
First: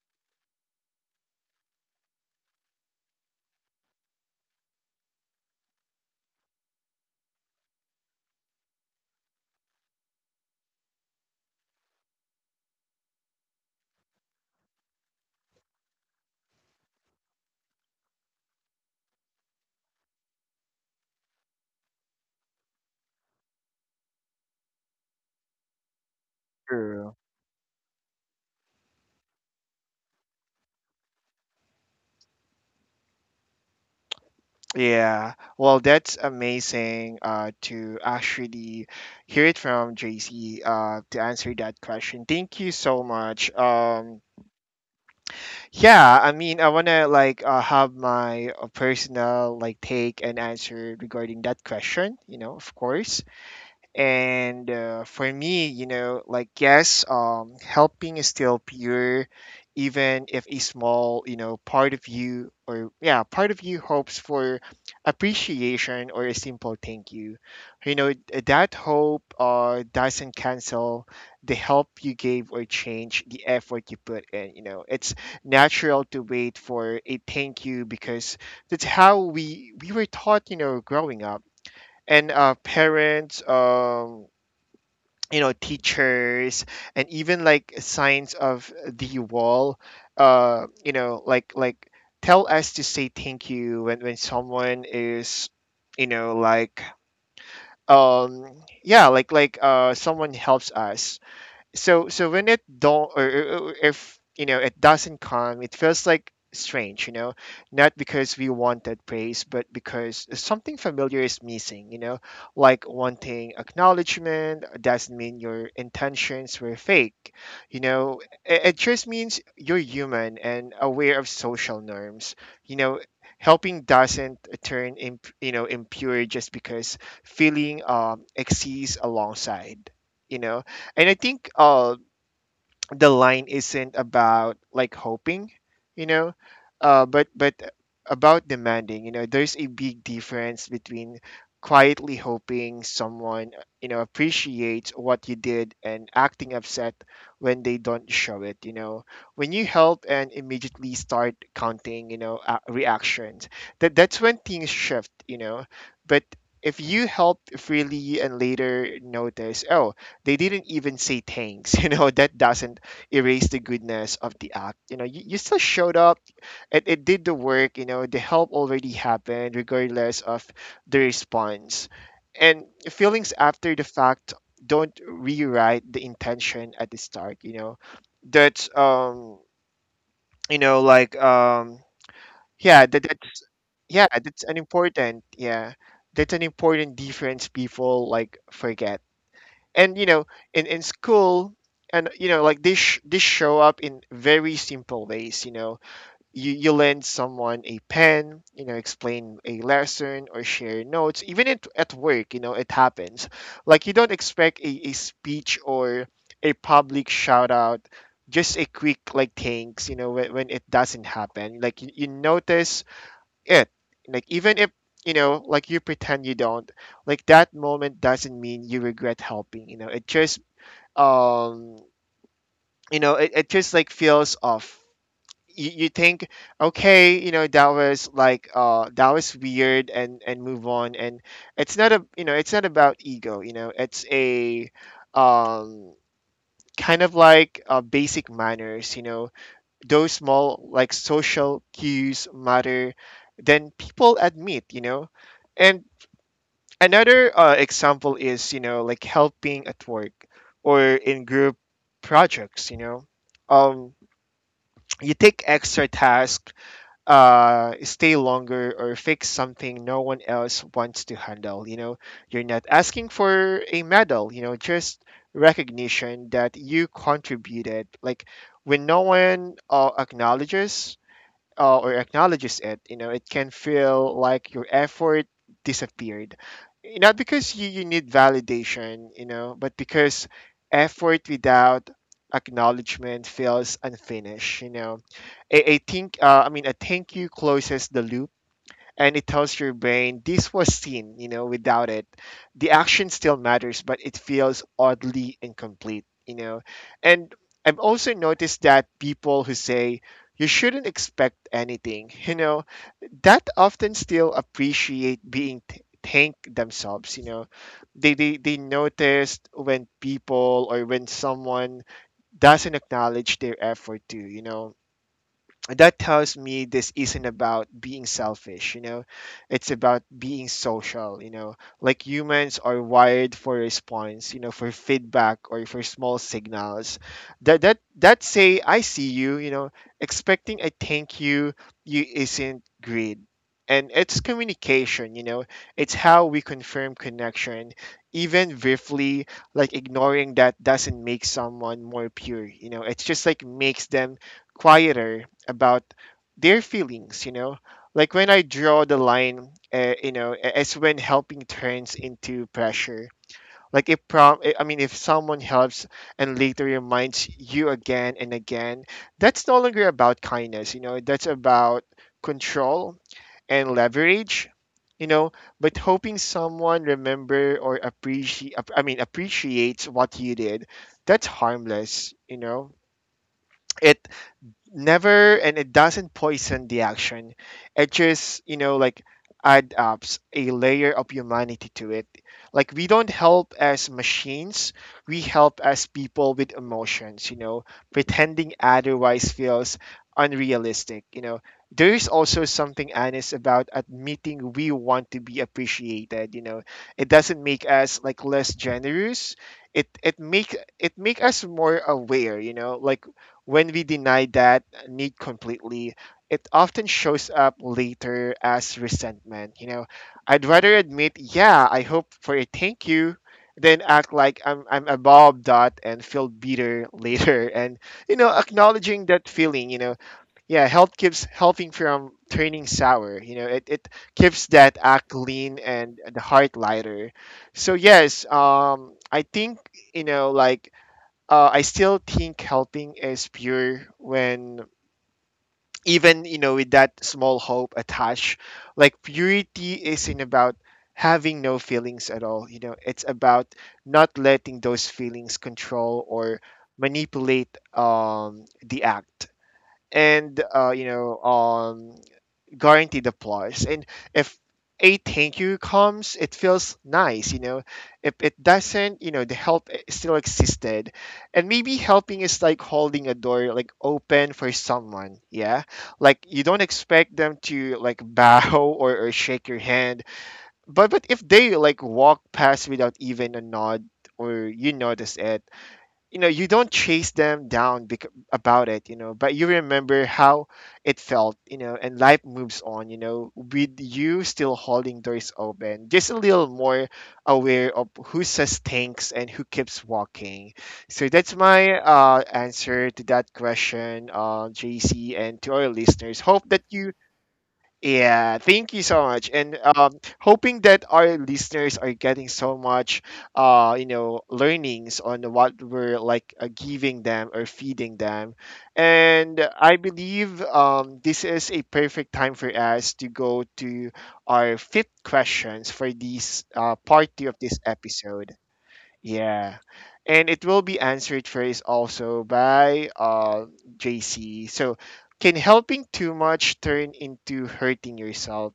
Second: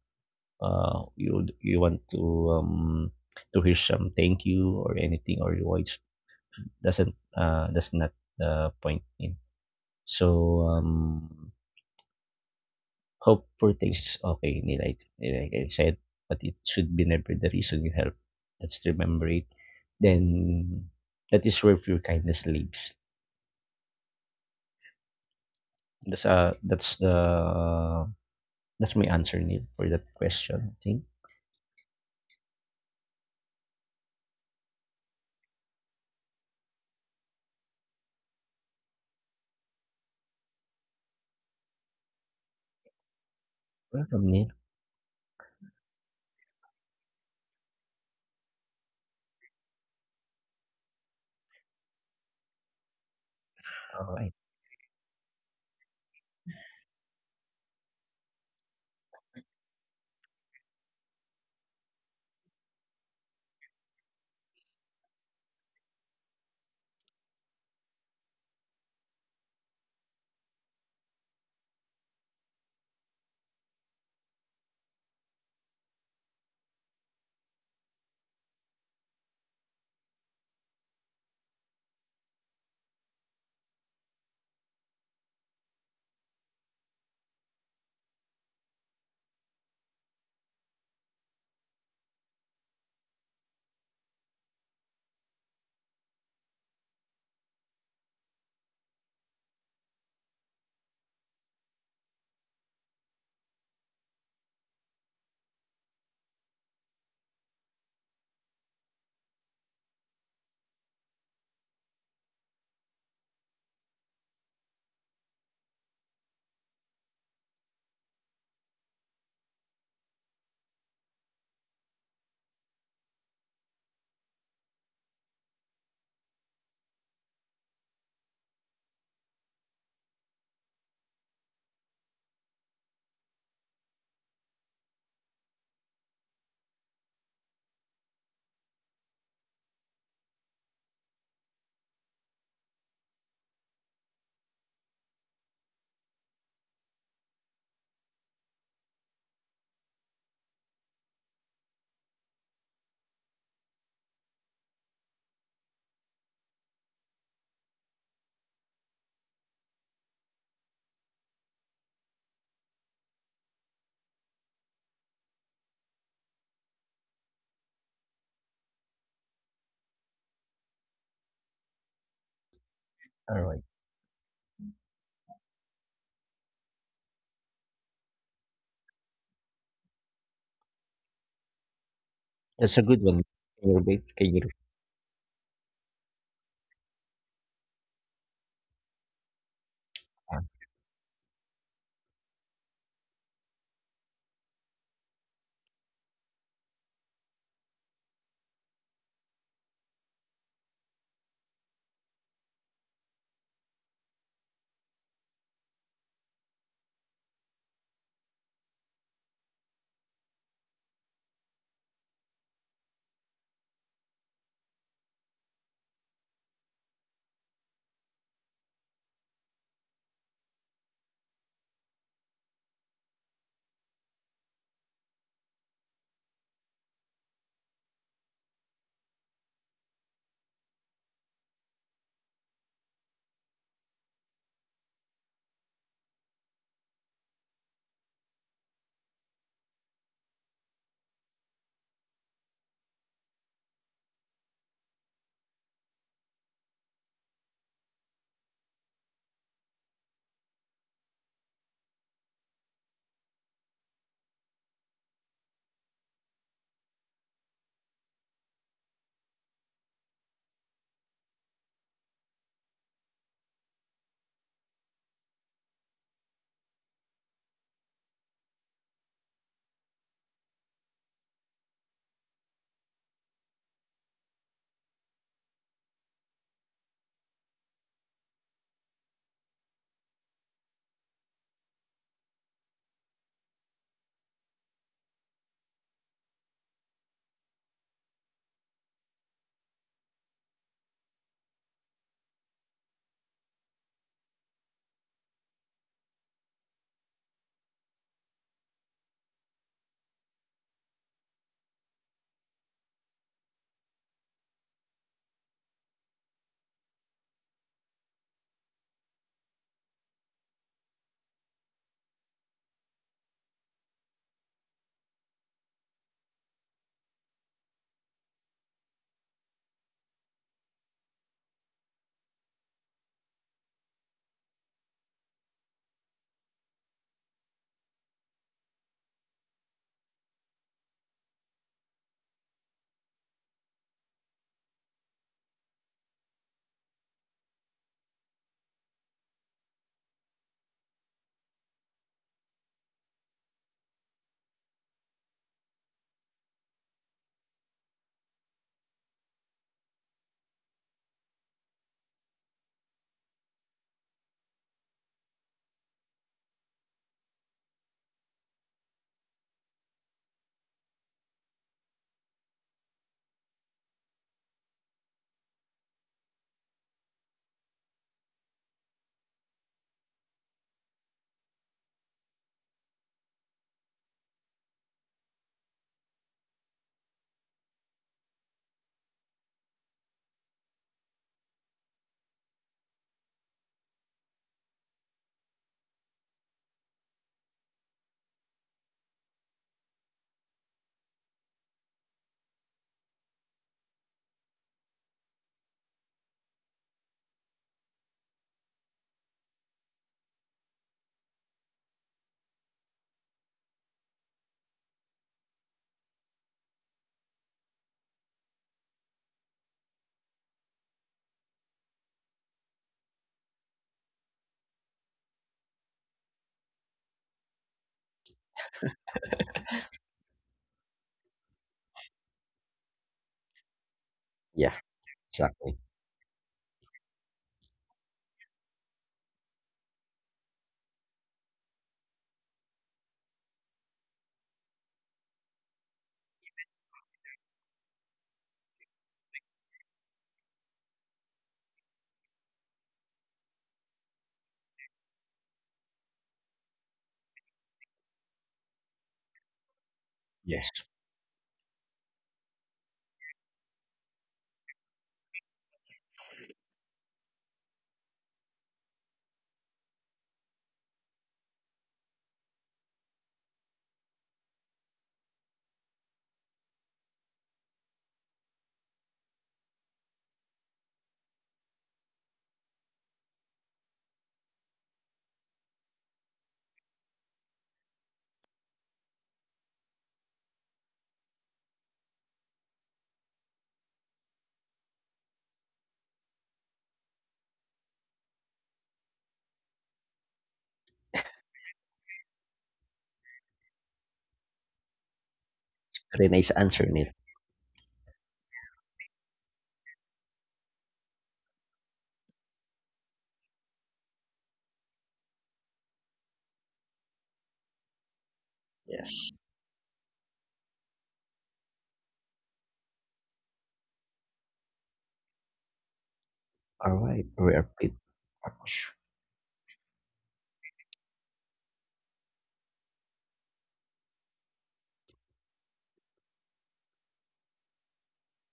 Speaker 2: uh, you you want to um, to hear some thank you or anything or rewards doesn't uh, does not uh, point in. So um, hope for things is okay. ni- Like like I said, but it should be never the reason you help. Let's remember it. Then that is where pure kindness lives. That's uh that's the
Speaker 1: True.
Speaker 2: that's my answer, Neil, for that question. I think.
Speaker 1: Yeah, well, that's amazing uh, to actually hear it from J C uh, to answer that question. Thank you so much. Um,
Speaker 2: Welcome, Neil.
Speaker 1: yeah, I mean, I wanna like uh, have my uh, personal like take and answer regarding that question, you know, of course.
Speaker 2: All right,
Speaker 1: And uh, for me, you know, like yes, um, helping is still pure, even if a small, you know, part of you, or yeah, part of you hopes for appreciation or a simple thank you. You know, that hope uh, doesn't cancel the help you gave or change the effort you put in. You know, it's natural to wait for a thank you because that's how we we were taught. You know, growing up, and uh, parents, um you know, teachers, and even like signs of the wall, uh you know, like like tell us to say thank you when when someone is, you know, like um yeah, like like uh someone helps us. So so when it don't, or, or or if, you know, it doesn't come, it feels like strange, you know, not because we want that praise, but because something familiar is missing, you know. Like wanting acknowledgement doesn't mean your intentions were fake, you know, it, it just means you're human and aware of social norms, you know. Helping doesn't turn imp, you know, impure just because feeling um exists alongside, you know. And I think uh, the line isn't about like hoping, you know, uh, but but about demanding. You know, there's a big difference between quietly hoping someone, you know, appreciates what you did and acting upset when they don't show it. You know, when you help and immediately start counting, you know, uh, reactions. That that's when things shift. You know, but if you help freely and later notice, oh, they didn't even say thanks, you know, that doesn't erase the goodness of the act. You know, you, you still showed up and it did the work, you know, the help already happened regardless of the response. And feelings
Speaker 2: all right.
Speaker 1: after the fact don't rewrite the intention at the start, you know. That's um you know, like um
Speaker 2: That's a
Speaker 1: yeah,
Speaker 2: good
Speaker 1: that,
Speaker 2: one.
Speaker 1: that's
Speaker 2: Can you, re-
Speaker 1: yeah,
Speaker 2: can you,
Speaker 1: that's
Speaker 2: re-
Speaker 1: an important, yeah. That's an important difference people like forget, and you know,
Speaker 2: uh,
Speaker 1: in in school, and you know, like this sh- this show up in very simple ways, you know. You you lend someone a pen, you know, explain a lesson or share notes, even at, at work, you know, it happens. Like you don't expect a, a speech or a public shout out, just a quick like thanks, you know. When, when it doesn't happen, like you, you notice it. Like even if, you know, like you pretend you don't, like that moment doesn't mean you regret helping. You know, it just um you know, it, it just like feels off. You, you think, okay, you know, that was like uh that was weird, and and move on. And it's not a, you know, it's not about ego, you know, it's a um kind of like uh, basic manners, you know. Those small like social cues matter, then people admit, you know. And another uh, example is, you know, like helping at work or in group projects, you know, um you take extra task, uh stay longer or fix something no one else wants to handle, you know. You're not asking for a medal, you know, just recognition that you contributed. Like when no one uh, acknowledges uh, or acknowledges it, you know, it can feel like your effort disappeared. Not because you, you need validation, you know, but because effort without acknowledgement feels unfinished, you know. I, I think, uh, I mean, I think you closes the loop, and it tells your brain this was seen, you know. Without it, the action still matters, but it feels oddly incomplete, you know. And I've also noticed that people who say you shouldn't expect anything, you know, that often still appreciate being th- thanked themselves, you know. They, they they noticed when people, or when someone doesn't acknowledge their effort too, you know, that tells me this isn't about being selfish, you know, it's about being social, you know. Like humans are wired for response, you know, for feedback or for small signals that that that say, I see you, you know. Expecting a thank you you isn't greed, and it's communication, you know. It's how we confirm connection, even briefly. Like ignoring that doesn't make someone more pure, you know, it's just like makes them quieter about their feelings, you know. Like when I draw the line, uh, you know, a- as when helping turns into pressure. Like if prom I I mean, if someone helps and later reminds you again and again, that's no longer about kindness, you know, that's about control and leverage, you know. But hoping someone remember or appreciate i mean appreciates what you did, that's harmless, you know. It never and it doesn't poison the action, it just, you know, like add up a layer of humanity to it. Like we don't help as machines, we help as people with emotions, you know. Pretending otherwise feels unrealistic, you know. There is also something honest about admitting we want to be appreciated, you know. It doesn't make us like less generous, it it make it make us more aware, you know. Like when we deny that need completely, it often shows up later as resentment. You know, I'd rather admit, yeah, I hope for a thank you, than act like I'm I'm above that and feel bitter later. And, you know, acknowledging that feeling, you know, yeah, health keeps helping from turning sour. You know, it, it keeps
Speaker 2: yeah.
Speaker 1: that act lean
Speaker 2: Exactly.
Speaker 1: and the heart lighter. So yes, um, I think you know, like uh, I still think helping is pure, when even you know with that small hope attached. Like purity isn't about having no feelings at all, you know it's about not letting those feelings control or manipulate um the act, and uh
Speaker 2: Yes.
Speaker 1: you know um guaranteed applause. And if a thank you comes, it feels nice, you know. If it doesn't, you know, the help i- still existed. And maybe helping is like holding a door like open for someone, yeah? Like you don't expect them to like bow or, or shake your hand. But but if they like walk past without even a nod or you notice it, you know you don't chase them down bec- about it you know but you remember how it felt you know and life moves on you know with you still holding doors open, just a little more aware of who says thanks and who keeps walking. So that's my uh, answer to that question, uh, JC, and to our listeners,
Speaker 2: Very
Speaker 1: hope
Speaker 2: nice
Speaker 1: that
Speaker 2: answer,
Speaker 1: you.
Speaker 2: Neil.
Speaker 1: Yeah, thank you so much, and um, hoping that our listeners are getting so much, uh, you know, learnings on what we're like uh, giving them or feeding them.
Speaker 2: Yes.
Speaker 1: And I believe um, this is a perfect time for us to go to our fifth questions for this uh,
Speaker 2: All
Speaker 1: part
Speaker 2: right,
Speaker 1: two of
Speaker 2: we
Speaker 1: this
Speaker 2: are.
Speaker 1: episode. Yeah. And it will be answered first also by uh, J C. So, can helping too much turn into hurting yourself?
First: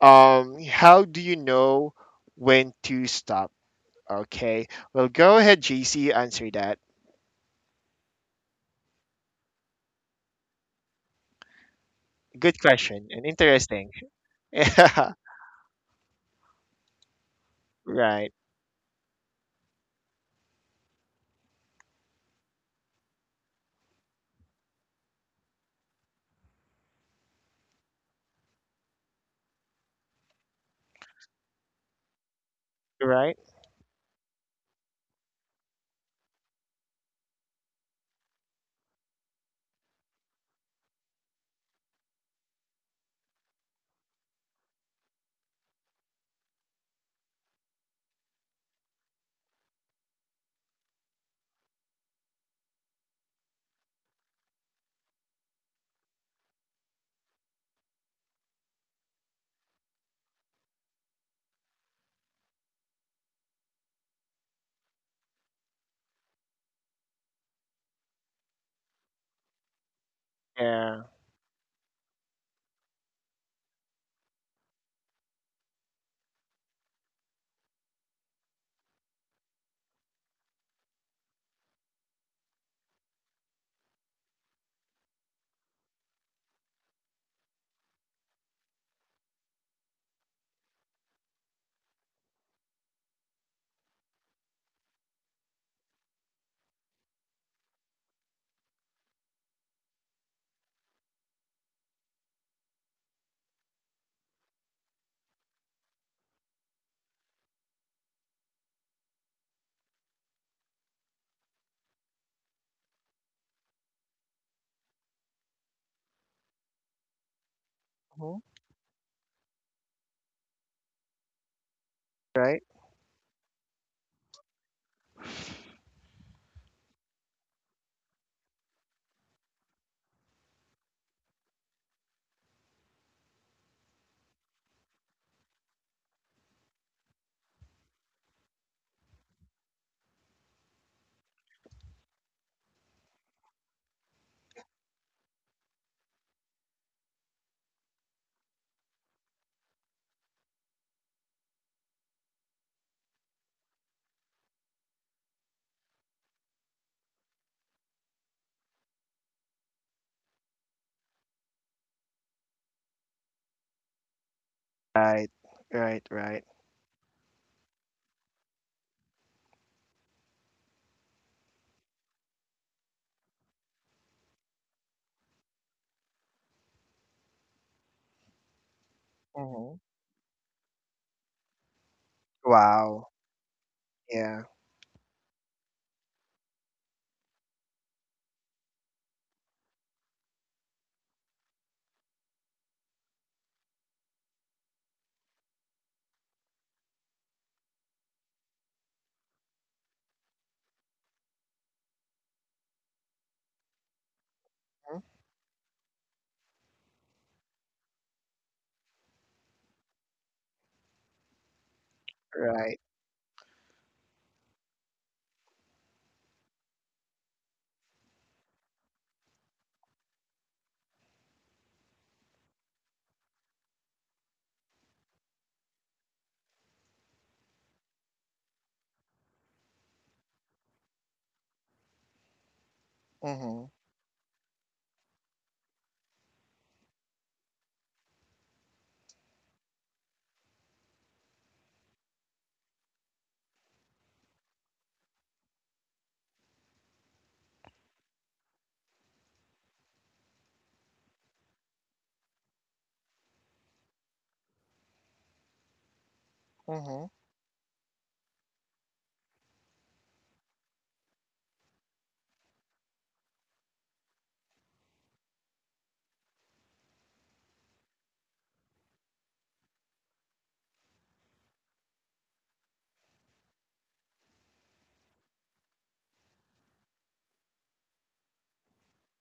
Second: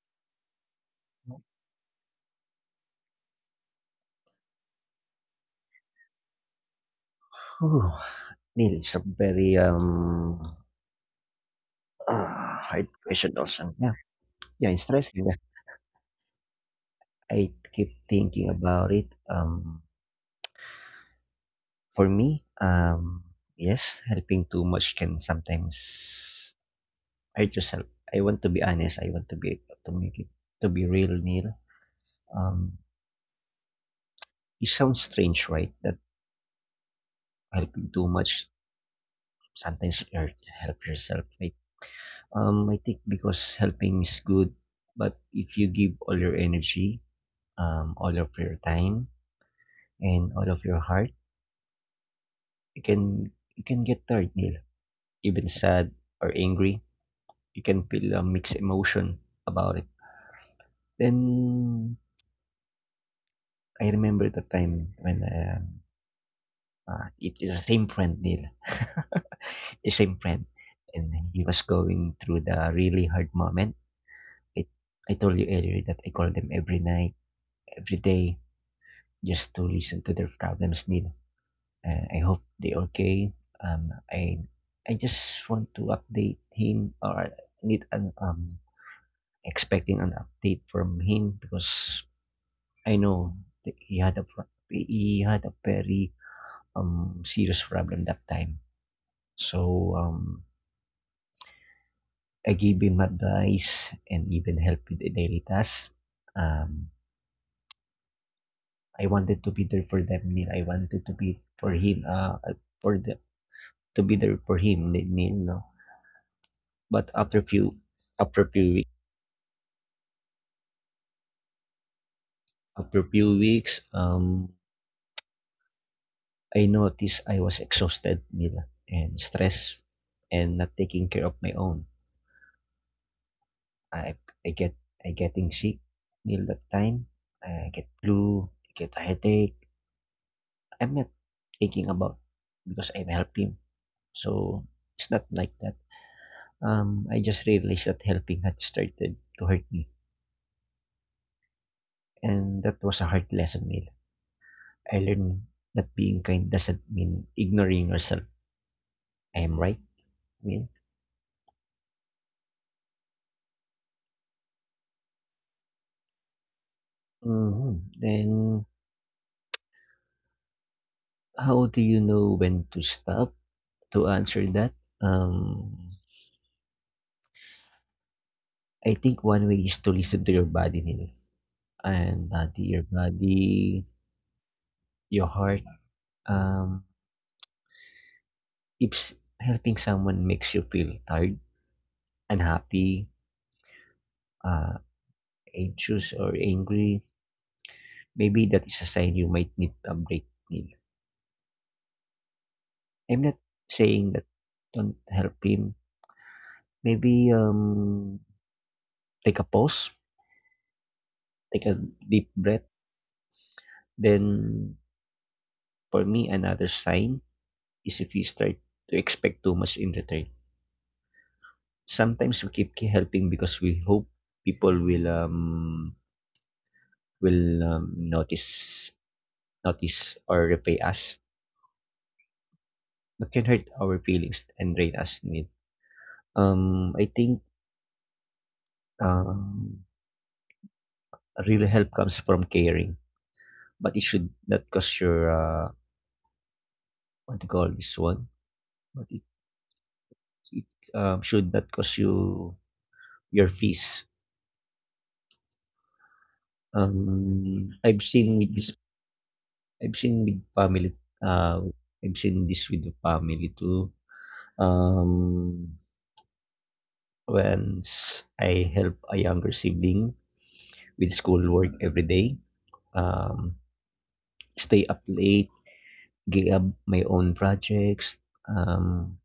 Speaker 1: Um, how do you know when to stop? Okay. Well, go ahead, J C, answer that.
Speaker 2: Whew. Neil, it's a very um uh,
Speaker 1: Good
Speaker 2: hard
Speaker 1: question and
Speaker 2: question also.
Speaker 1: interesting.
Speaker 2: Yeah, yeah, it's
Speaker 1: Yeah.
Speaker 2: interesting. Yeah. I keep
Speaker 1: Right.
Speaker 2: thinking about it. Um, for me, um, yes, helping too much can sometimes hurt yourself. I want to be honest. I want to be to make it to be real, Neil. Um,
Speaker 1: Right.
Speaker 2: it sounds strange, right? That helping too much sometimes hurt help yourself, right? Um, I think because helping is good, but if you give all your energy, um, all of your time, and all of your heart, you can you can get tired, Neil. Even sad or angry, you can feel a mixed emotion about it. Then I remember the time when, um, uh, it is the same friend, Neil, the same friend,
Speaker 1: Yeah.
Speaker 2: and he was going through the really hard moment. I I told you earlier that I call them every night, every day, just to listen to their problems din. Uh, I hope they are okay. Um, I I just want to update him or need an um expecting an update from him because I know that he had a pro- he had a very um serious problem that time. So um I gave him advice and even help with the daily tasks. Um, I wanted to be there for them, Neil. I wanted to be for him. Uh, for the To be there for him. Need you know. But after few
Speaker 1: Mhm.
Speaker 2: after few week,
Speaker 1: Right.
Speaker 2: after few weeks, um, I noticed I was exhausted, Nila, and stressed, and not taking care of my own. I I get I getting sick, Nila. That time I get flu, I get a headache. I'm not thinking about because I'm helping. So it's not like that. Um, I just realized that helping had started to hurt me, and that was a hard lesson, Nila. I learned that being kind doesn't mean ignoring yourself. I am right. I mean,
Speaker 1: Right. Right. Right.
Speaker 2: hmm then how do you know when to stop? To answer that, um, I think one way is
Speaker 1: Hmm.
Speaker 2: to listen to your body, Nino. and body, your
Speaker 1: Wow.
Speaker 2: body,
Speaker 1: Yeah.
Speaker 2: your heart. Um, if s- Helping someone makes you feel tired, unhappy, uh, anxious, or angry, maybe that is a sign you might need a break, Nino. I'm not saying that don't
Speaker 1: Mhm.
Speaker 2: help him. Maybe, um, take a pause, take a deep breath.
Speaker 1: Right.
Speaker 2: Then, for me, another sign is if you start to expect too much in return. Sometimes we keep ke- helping because we hope people will um will um, notice notice or repay us. That can hurt
Speaker 1: Mm-hmm.
Speaker 2: our feelings and drain us, Need. Um, I think um real help comes from caring, but it should not cause your uh what to call this one. But it um, should not cost you your fees.
Speaker 1: Mm-hmm.
Speaker 2: Um, I've seen with this, I've seen with family, uh, I've seen this with the family too. Um, Once I help a younger sibling with schoolwork every day, um, stay up late, gave up my own projects. Um,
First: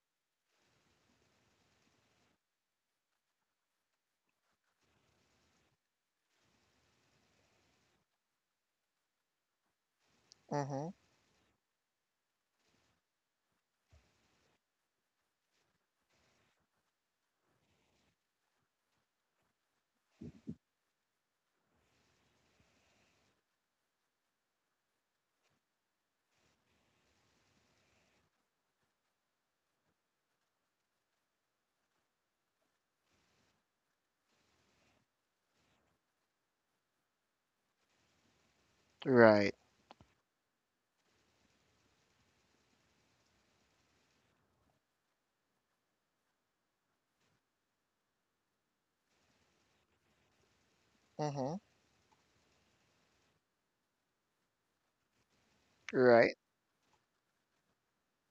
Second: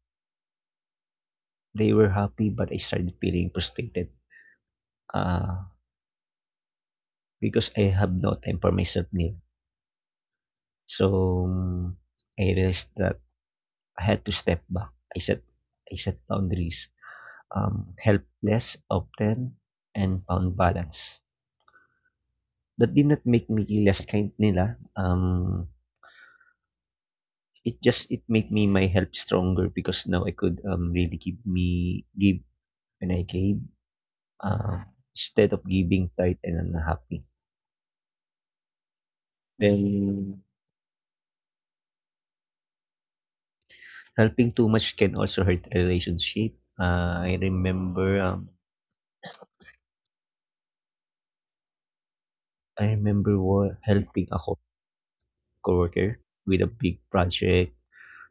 Speaker 2: they were happy, but I started feeling frustrated, uh, because I have no time for myself now.
Speaker 1: Hmm.
Speaker 2: So I realized that I had to step back. I set I set boundaries. Um, helpless, often, and found balance. That did not make me less kind, nila. Um, it just it made me my help stronger because now I could um really give me give when I gave, uh, instead of giving tight and unhappy.
Speaker 1: Right.
Speaker 2: Then helping too much can also hurt relationship. Uh, I remember um
Speaker 1: Mhm.
Speaker 2: I remember wa- helping a co- coworker
Speaker 1: Right.
Speaker 2: with a big project,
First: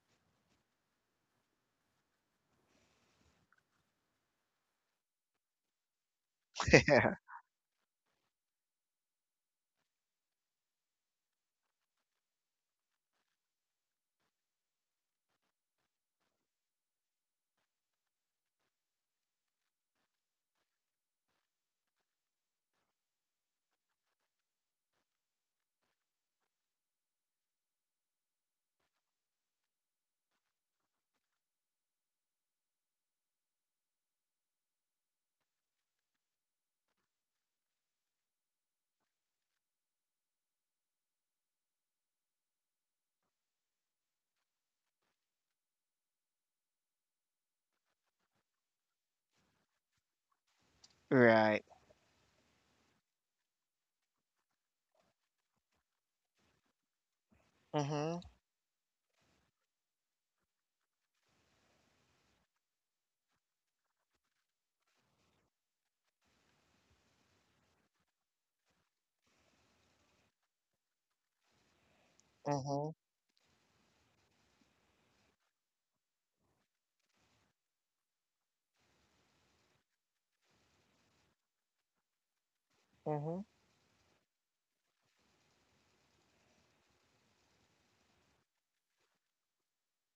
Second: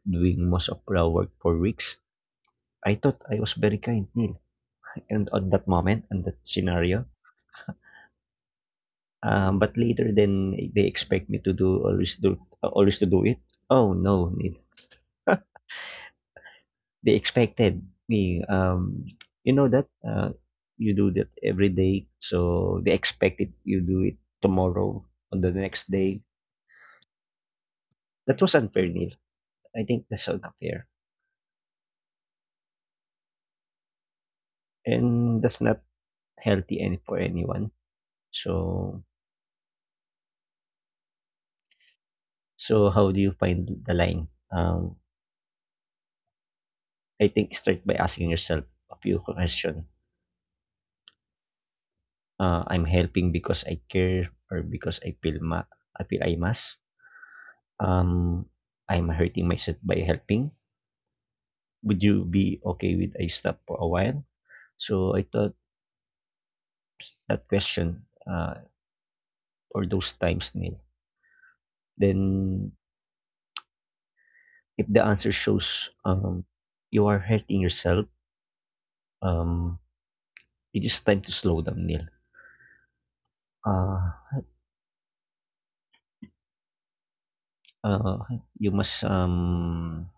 Speaker 2: doing most of the work for weeks. I thought I was very kind, Neil, and on that moment, on that scenario.
Speaker 1: Yeah.
Speaker 2: Um, but later, then they expect me to do always do always to do it. Oh no, Neil. They expected me. Um, you know that, uh, you do that every day, so they expect it. You do it tomorrow on the next day. That was unfair, Neil. I think that's unfair, and that's not healthy any for anyone. So So how do you find the line? Um, I think, start by asking yourself a few questions.
Speaker 1: Right.
Speaker 2: Uh, I'm helping because I care or because I feel ma- I feel I must.
Speaker 1: Mhm.
Speaker 2: Um, I'm hurting myself by helping. Would you be okay with I stop for a while? So I thought that question, uh, for those times, Neil. Then
Speaker 1: Mhm.
Speaker 2: if the answer shows, um, you are hurting yourself, um, it is time to slow down, Neil.
Speaker 1: Mhm.
Speaker 2: Uh, Oo, yung mas, um,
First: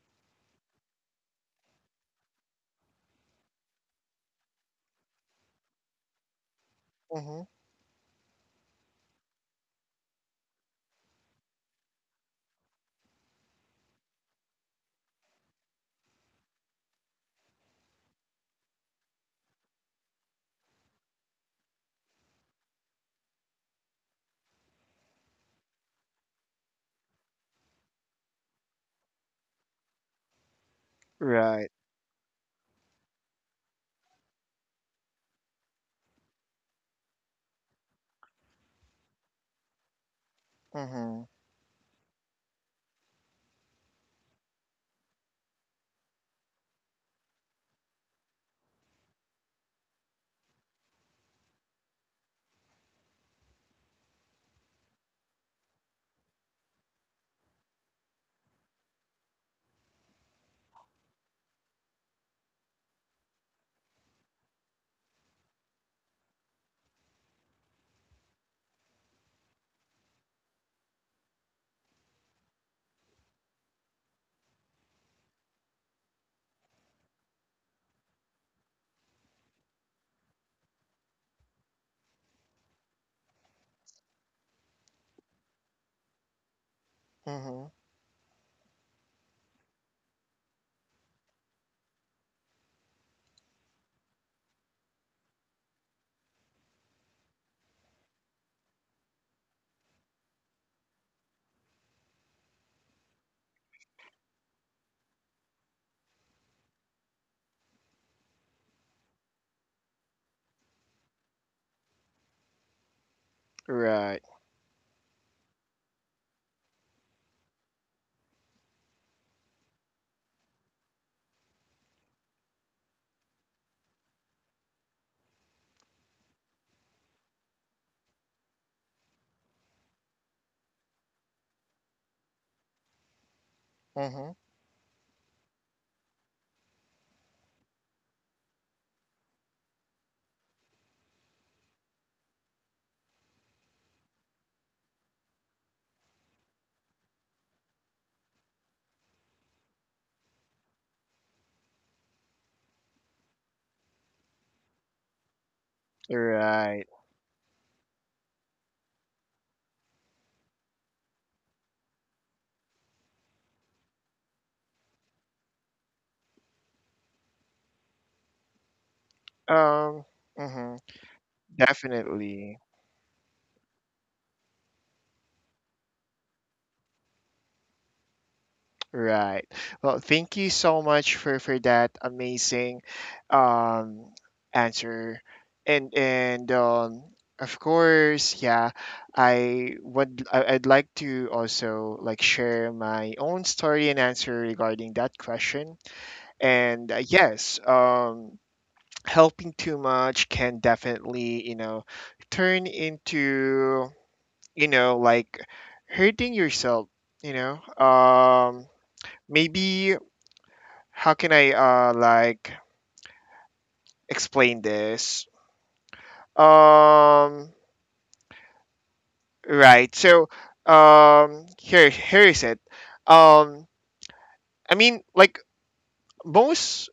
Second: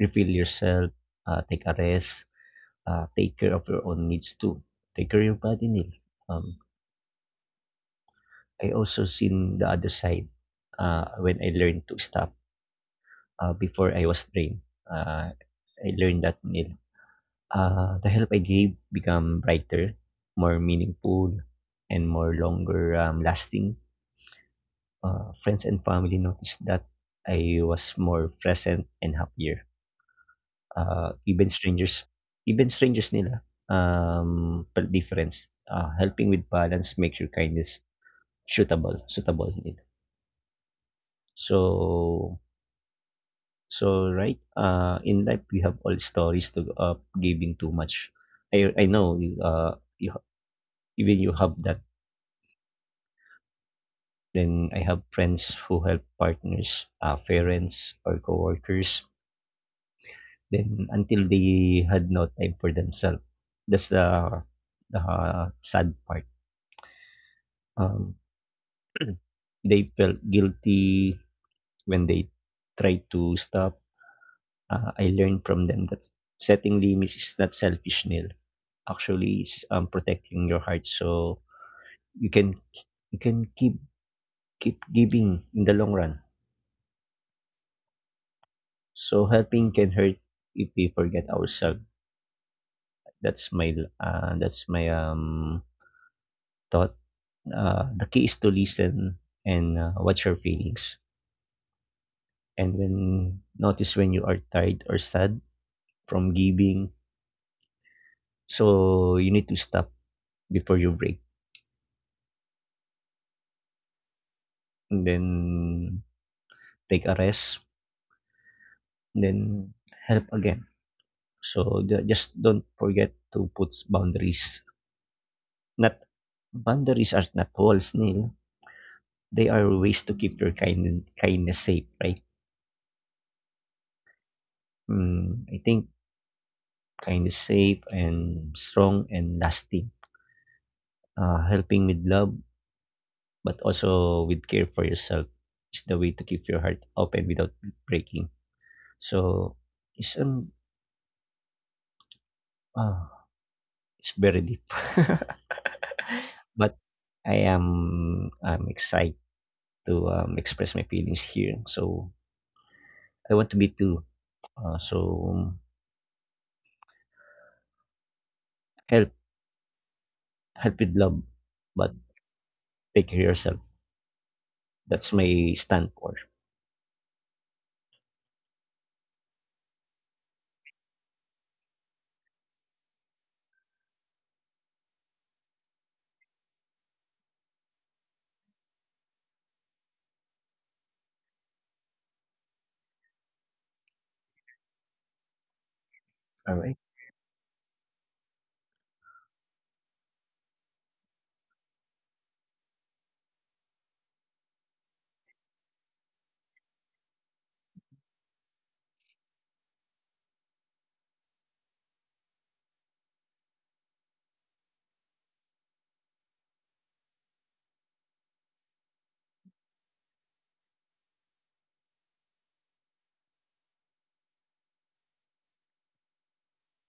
Speaker 2: refill yourself, ah, take a rest, ah, take care of your own needs too. Take care of your body, Neil. Um,
Speaker 1: Mhm.
Speaker 2: I also seen the other side, uh, when I learned to stop, uh, before I was drained. Uh, I learned that, Neil. Uh, the help I gave become brighter, more meaningful, and more longer, um, lasting. Uh, friends and family noticed that I was more present and happier. uh, even
Speaker 1: Right.
Speaker 2: strangers even strangers nila. Um per difference, uh, helping with balance makes your kindness suitable suitable, nila.
Speaker 1: Mhm.
Speaker 2: so so right, uh in life we have all stories to, uh, giving too much. I i know you, uh you, even you have that. Then I have friends who help partners, uh, parents or coworkers, then until they had no time for themselves. That's the the ah, sad part. um They felt guilty when they tried to stop. Uh, I learned from them that setting limits is not selfish, Neil. Actually, it's, um, protecting your heart, so you can you can keep keep giving in the long run.
Speaker 1: Mhm.
Speaker 2: So helping can hurt if we forget ourselves. That's my uh, that's my um thought. Uh, the key is to listen and, uh, watch your feelings, and when notice when you are tired or sad from giving. So, you need to stop before you break,
Speaker 1: Right.
Speaker 2: and then take a rest, and then help again. So, ju- just don't forget to put boundaries. Not Boundaries are not walls, Neil. They are ways to keep your kind, kindness safe, right?
Speaker 1: Mhm.
Speaker 2: Mm, I think kindness safe and strong and lasting. Uh, helping with love, but also with care for yourself is the way to keep your heart open without breaking. So, isang, ah, it's very deep. But
Speaker 1: Right.
Speaker 2: I am I'm excited to, um, express my feelings here. So I want to be too. Uh, so um, help
Speaker 1: Um.
Speaker 2: help
Speaker 1: Mhm.
Speaker 2: with love, but
Speaker 1: Definitely.
Speaker 2: take care of yourself. That's my stand for.
Speaker 1: Right. Well, thank you so much for for that amazing um answer. And and um of course, yeah, I would I- I'd like to also like share my own story and answer regarding that question.
Speaker 2: All right.
Speaker 1: And uh, yes, um helping too much can definitely you know turn into, you know like, hurting yourself, you know um maybe. How can I uh like explain this? um right, so um here here is it. um I mean, like, most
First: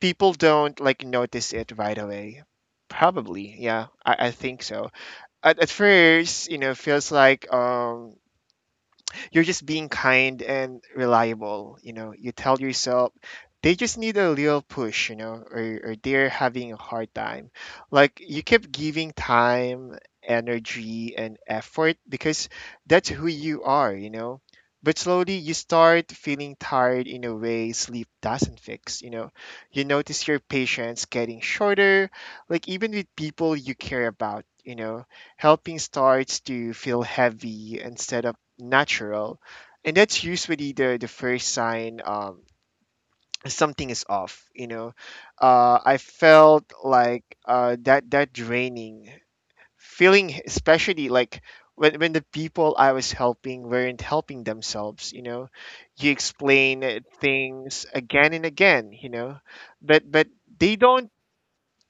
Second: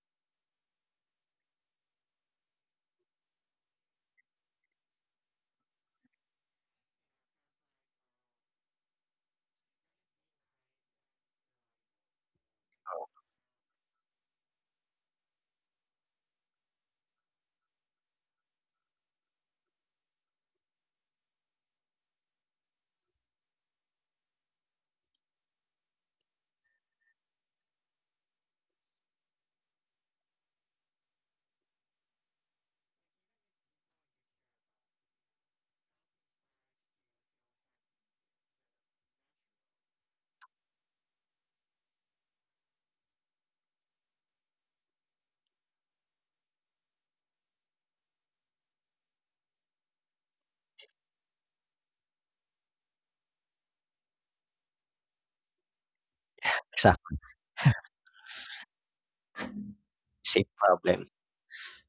Speaker 1: people don't like notice it right away, probably. Yeah, i, I think so. At, at first, you know, feels like um you're just being kind and reliable. You know, you tell yourself they just need a little push, you know, or, or they're having a hard time. Like you keep giving time, energy, and effort because that's who you are, you know. But slowly you start feeling tired in a way sleep doesn't fix, you know. You notice your patience getting shorter, like even with people you care about, you know Helping starts to feel heavy instead of natural, and that's usually the the first sign um something is off you know uh I felt like uh that that draining feeling, especially like when, when the people I was helping weren't helping themselves, you know you explain uh,
Speaker 2: Exactly.
Speaker 1: things again and again, you know but but
Speaker 2: Same
Speaker 1: they
Speaker 2: problem.
Speaker 1: don't.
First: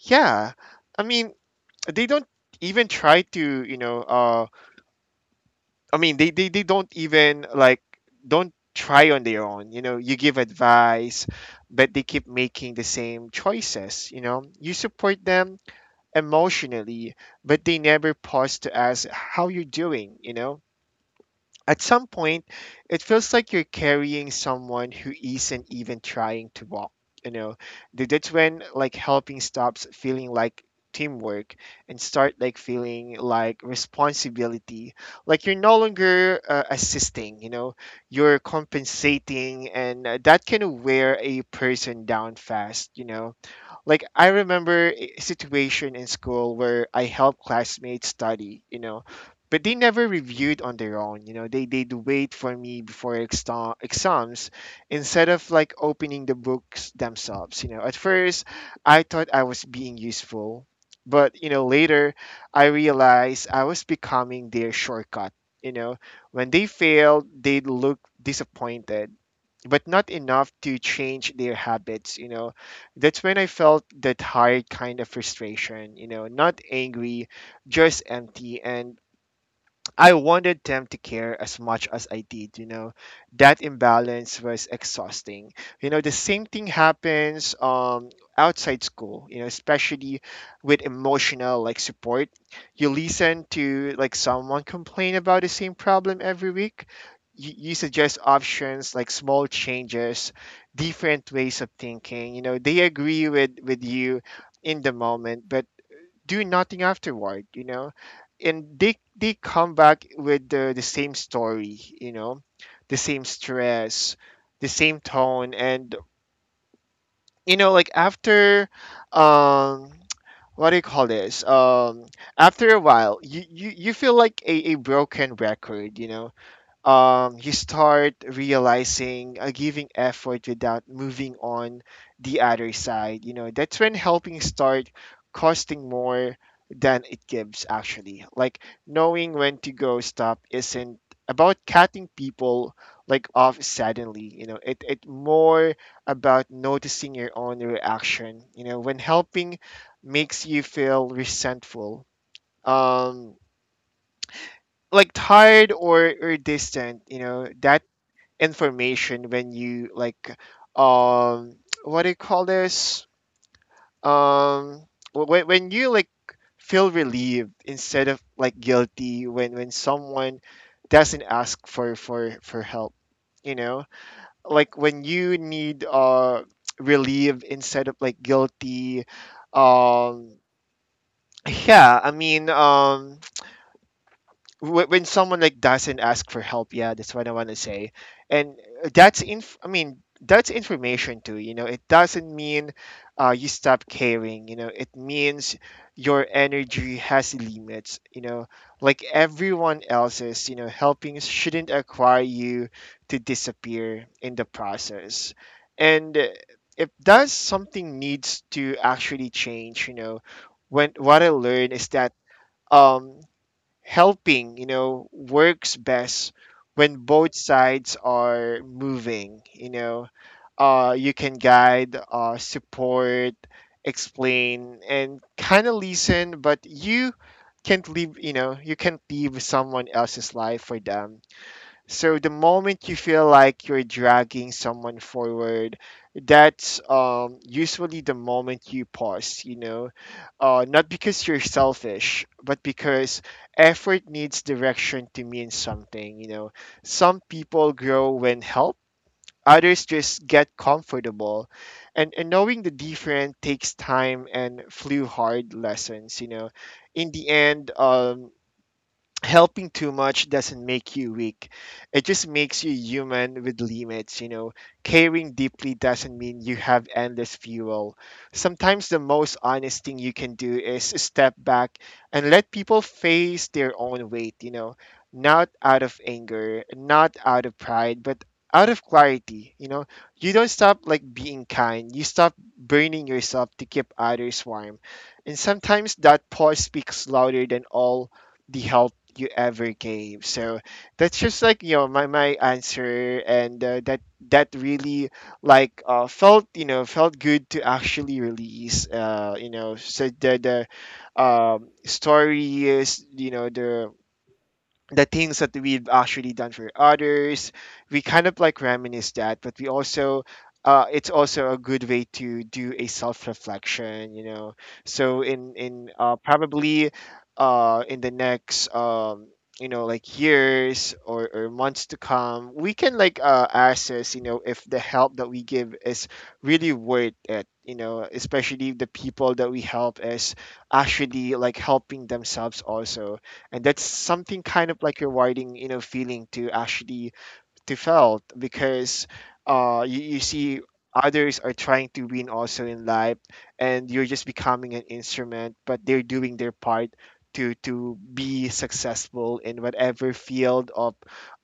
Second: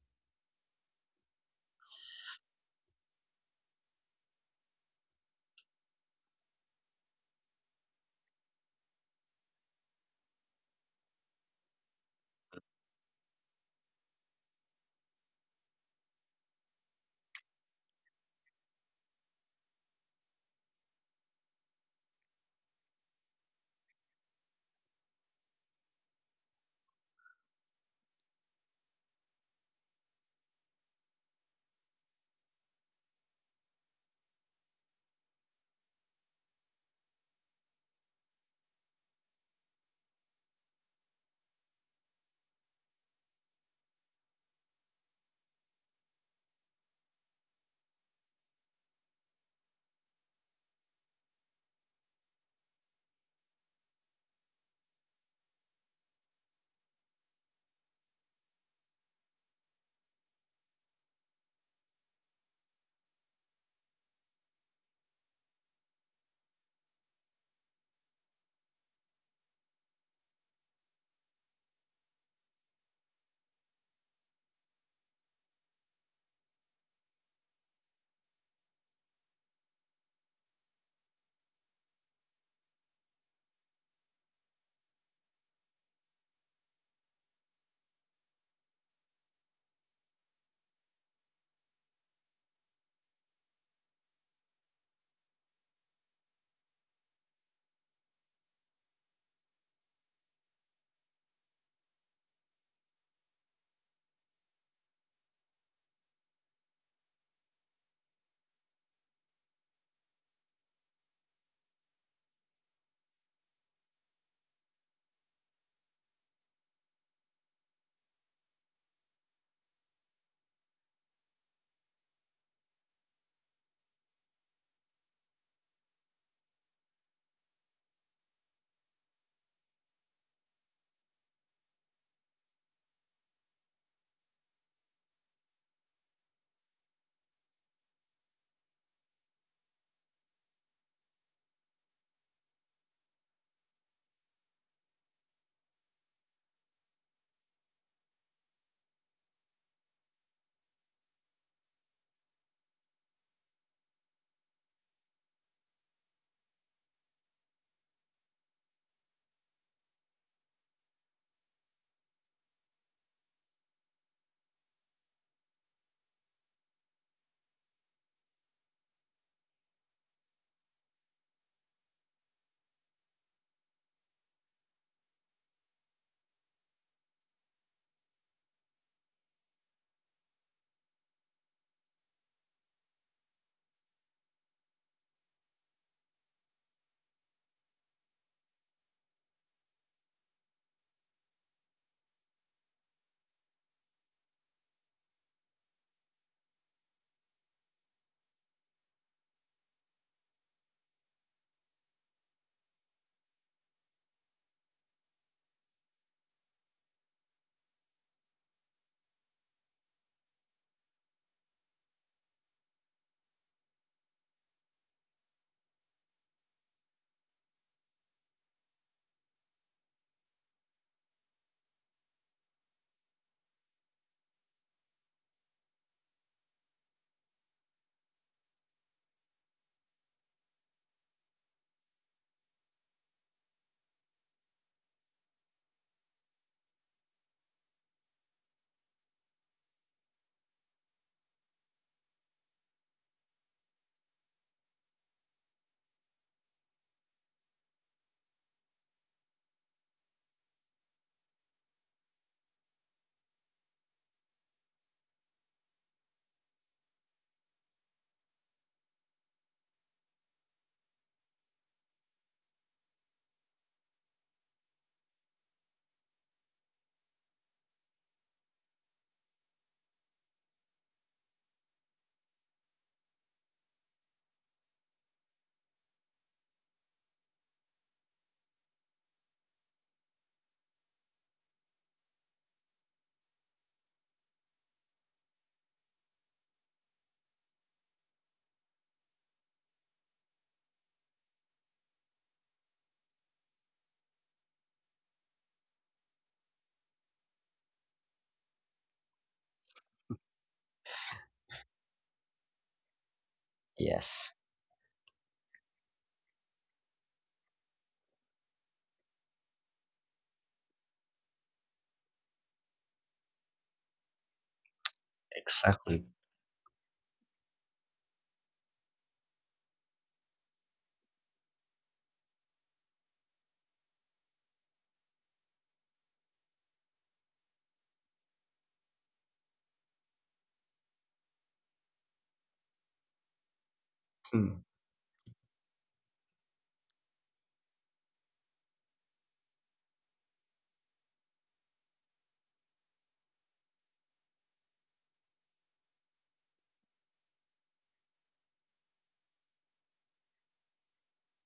Speaker 1: Yeah, I mean, they don't even try to, you know uh I mean, they, they, they don't even like don't try on their own. You know, you give advice, but they keep making the same choices. You know, you support them emotionally, but they never pause to ask how you're doing. You know, at some point it feels like you're carrying someone who isn't even trying to walk. You know, Th- that's when like helping stops feeling like teamwork and start like feeling like responsibility. Like you're no longer uh, assisting, you know, you're compensating, and uh, that can wear a person down fast, you know like I remember a situation in school where I helped classmates study, you know, but they never reviewed on their own. You know, they they'd wait for me before exam exams instead of like opening the books themselves. You know, at first I thought I was being useful, but you know later I realized I was becoming their shortcut. You know, when they failed, they'd look disappointed, but not enough to change their habits you know That's when I felt the tired kind of frustration, you know not angry, just empty. And I wanted them to care as much as I did, you know. That imbalance was exhausting. You know, the same thing happens um outside school, you know, especially with emotional like support. You listen to like someone complain about the same problem every week. You, you suggest options like small changes, different ways of thinking. You know, they agree with with you in the moment, but do nothing afterward you know and they they come back with the, the same story you know the same stress, the same tone. And you know like after um what do you call this, um after a while, you you, you feel like a, a broken record you know um, you start realizing uh, giving effort without moving on the other side. You know, that's when helping start costing more than it gives, actually. Like, knowing when to go stop isn't about cutting people like off suddenly, you know it it more about noticing your own reaction, you know when helping makes you feel resentful, um like tired or or distant, you know that information, when you like um what do you call this, um when, when you like feel relieved instead of like guilty, when when someone doesn't ask for for for help, you know like when you need, uh relieved instead of like guilty, um yeah. I mean, um wh- when someone like doesn't ask for help, yeah, that's what I want to say. And uh, that's inf- I mean, that's information too, you know it doesn't mean uh, you stop caring, you know it means your energy has limits, you know like everyone else's, you know helping shouldn't require you to disappear in the process. And uh, if does something needs to actually change, you know when what I learned is that um helping, you know, works best when both sides are moving, you know. Uh, you can guide, uh, support, explain, and kind of listen, but you can't leave, you know, you can't leave someone else's life for them. So the moment you feel like you're dragging someone forward, that's um, usually the moment you pause, you know, uh, not because you're selfish, but because effort needs direction to mean something, you know. Some people grow when helped, others just get comfortable. And, and knowing the different takes time and few hard lessons, you know. In the end, um, helping too much doesn't make you weak. It just makes you human with limits, you know. Caring deeply doesn't mean you have endless fuel. Sometimes the most honest thing you can do is step back and let people face their own weight, you know. Not out of anger, not out of pride, but out of clarity, you know. You don't stop like being kind. You stop burning yourself to keep others warm. And sometimes that pause speaks louder than all the help you ever gave. So that's just like you know my my answer, and uh, that that really like uh, felt, you know felt good to actually release. Uh, you know, so the the um, stories, you know the
Speaker 2: Yes.
Speaker 1: the things that we've actually done for others. We kind of like reminisce that, but we also, uh, it's also a good way to do a self reflection, you know. So in in
Speaker 2: Exactly.
Speaker 1: uh, probably uh, in the next um, you know like years or, or months to come, we can like uh, assess, you know if the help that we give is really worth it. You know, especially if the people that we help is actually like helping themselves also. And that's something
Speaker 2: Hmm.
Speaker 1: kind of like you're, you know feeling to actually to felt, because uh, you, you see others are trying to win also in life, and you're just becoming an instrument, but they're doing their part to to be successful in whatever field of,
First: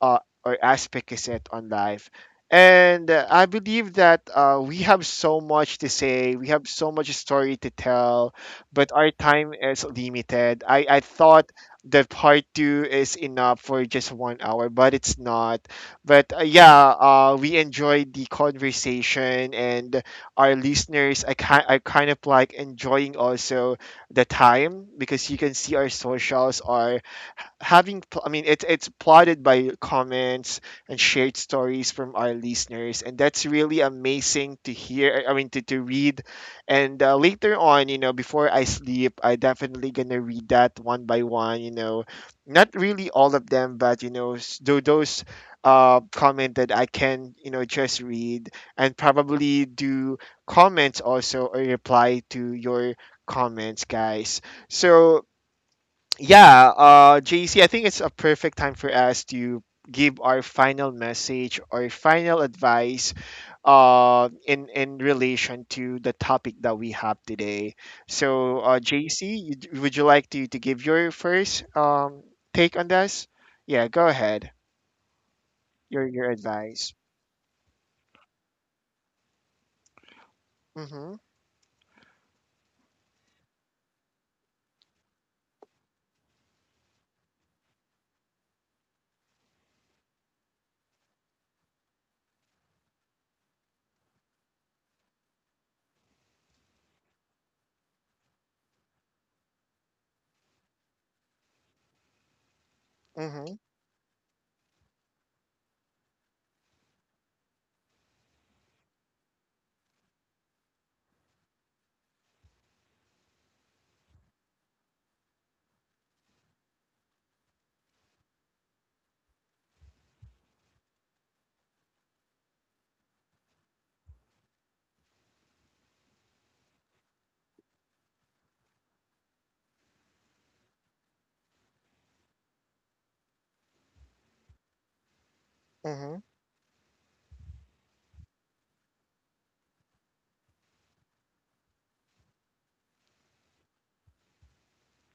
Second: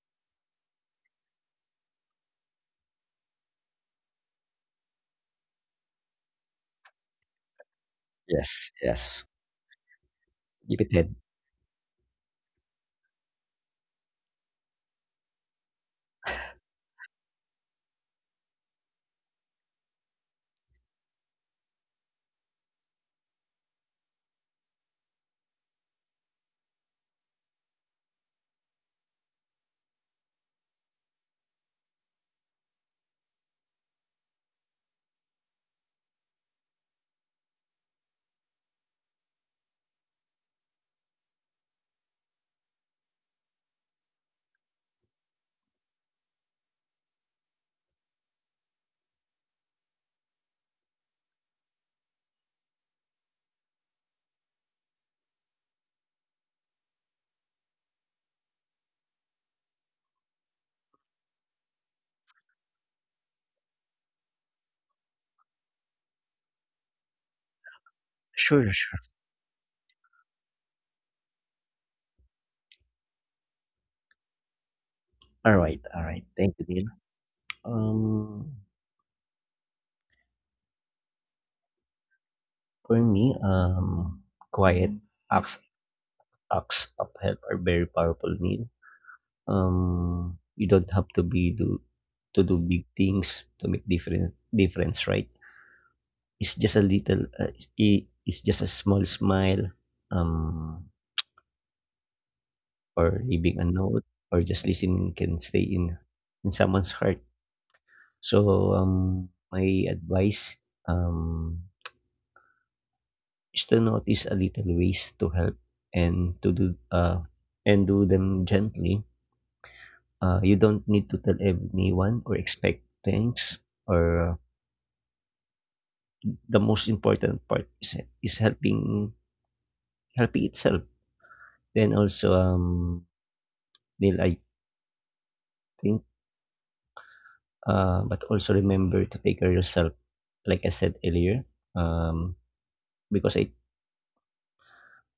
Speaker 1: uh, or aspect is it on life. And uh, I believe that uh, we have so much to say, we have so much story to tell,
Speaker 2: Yes.
Speaker 1: but our
Speaker 2: Yes.
Speaker 1: time is limited.
Speaker 2: Give
Speaker 1: i
Speaker 2: it
Speaker 1: i
Speaker 2: head.
Speaker 1: thought that part two is enough for just one hour, but it's not. But uh, yeah, uh, we enjoyed the conversation and our listeners. I kind I kind of like enjoying also the time because you can see our socials are having pl- I mean it's it's plotted by comments and shared stories from our listeners, and that's really amazing to hear, i mean to, to read and uh, later on, you know, before I sleep, I definitely gonna read that one by one, you know, not really all of them, but you know s- tho- those uh, comment that I can, you know, just read, and probably do comments also, or reply to your comments guys. So yeah, uh, J C, I think it's a perfect time for us to give our final message or final advice uh, in in relation to the topic that we have today. So,
Speaker 2: Sure.
Speaker 1: uh,
Speaker 2: Sure.
Speaker 1: J C, you- would you like to to give your first um, take on this? Yeah, go ahead.
Speaker 2: All right. All
Speaker 1: Your
Speaker 2: right.
Speaker 1: your
Speaker 2: Thank you, Neil.
Speaker 1: advice.
Speaker 2: Um,
Speaker 1: Mm-hmm.
Speaker 2: for me, um, quiet acts acts of help are very powerful, Neil. Um, you don't have to be do to do big things to make different difference, right? It's just a little, uh, i- it's just a small smile, um, or
Speaker 1: Mm-hmm.
Speaker 2: leaving a note, or just listening can stay in in someone's heart. So, um, my advice, um, is to notice a little ways to help and to do uh and do them gently. Uh, you don't need to tell anyone or expect things. Or, uh, the most important part is is helping helping itself. Then also, um, Neil, I think,
Speaker 1: Mm-hmm.
Speaker 2: uh, but also remember to take care of yourself. Like I said earlier, um, because I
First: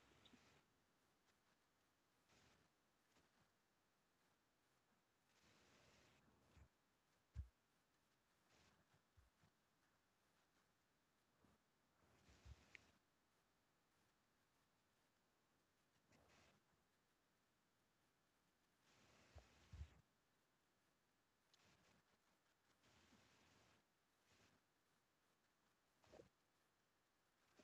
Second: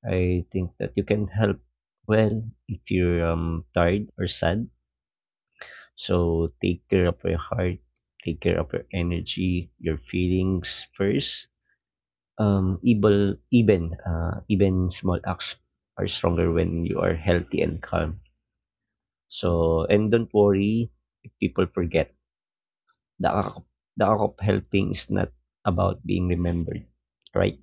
Speaker 2: I think that you can help well if you're um tired or sad. So take care of your heart, take care of your energy, your feelings first, um, evil, even uh, even small acts are stronger when you are healthy and calm. So, and don't worry if people forget. The act, of- the act of helping is not about being remembered, right?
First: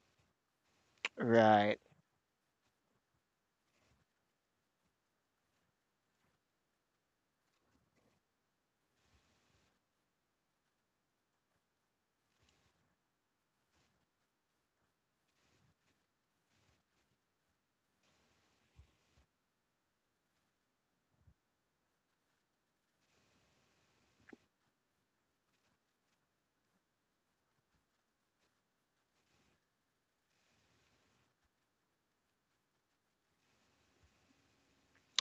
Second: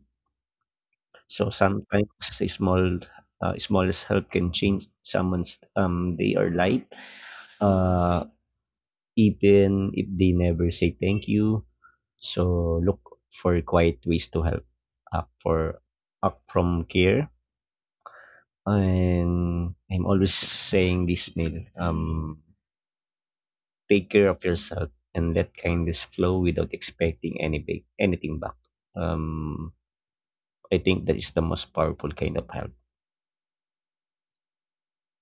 Speaker 2: So
Speaker 1: Right.
Speaker 2: sometimes a small, uh, smallest help can change someone's um day or life. Uh, Even if they never say thank you. So look for quiet ways to help. Up for Up from care. And I'm always saying this, Neil. Um, take care of yourself and let kindness flow without expecting any big, anything back. Um, I think that is the most powerful kind of help,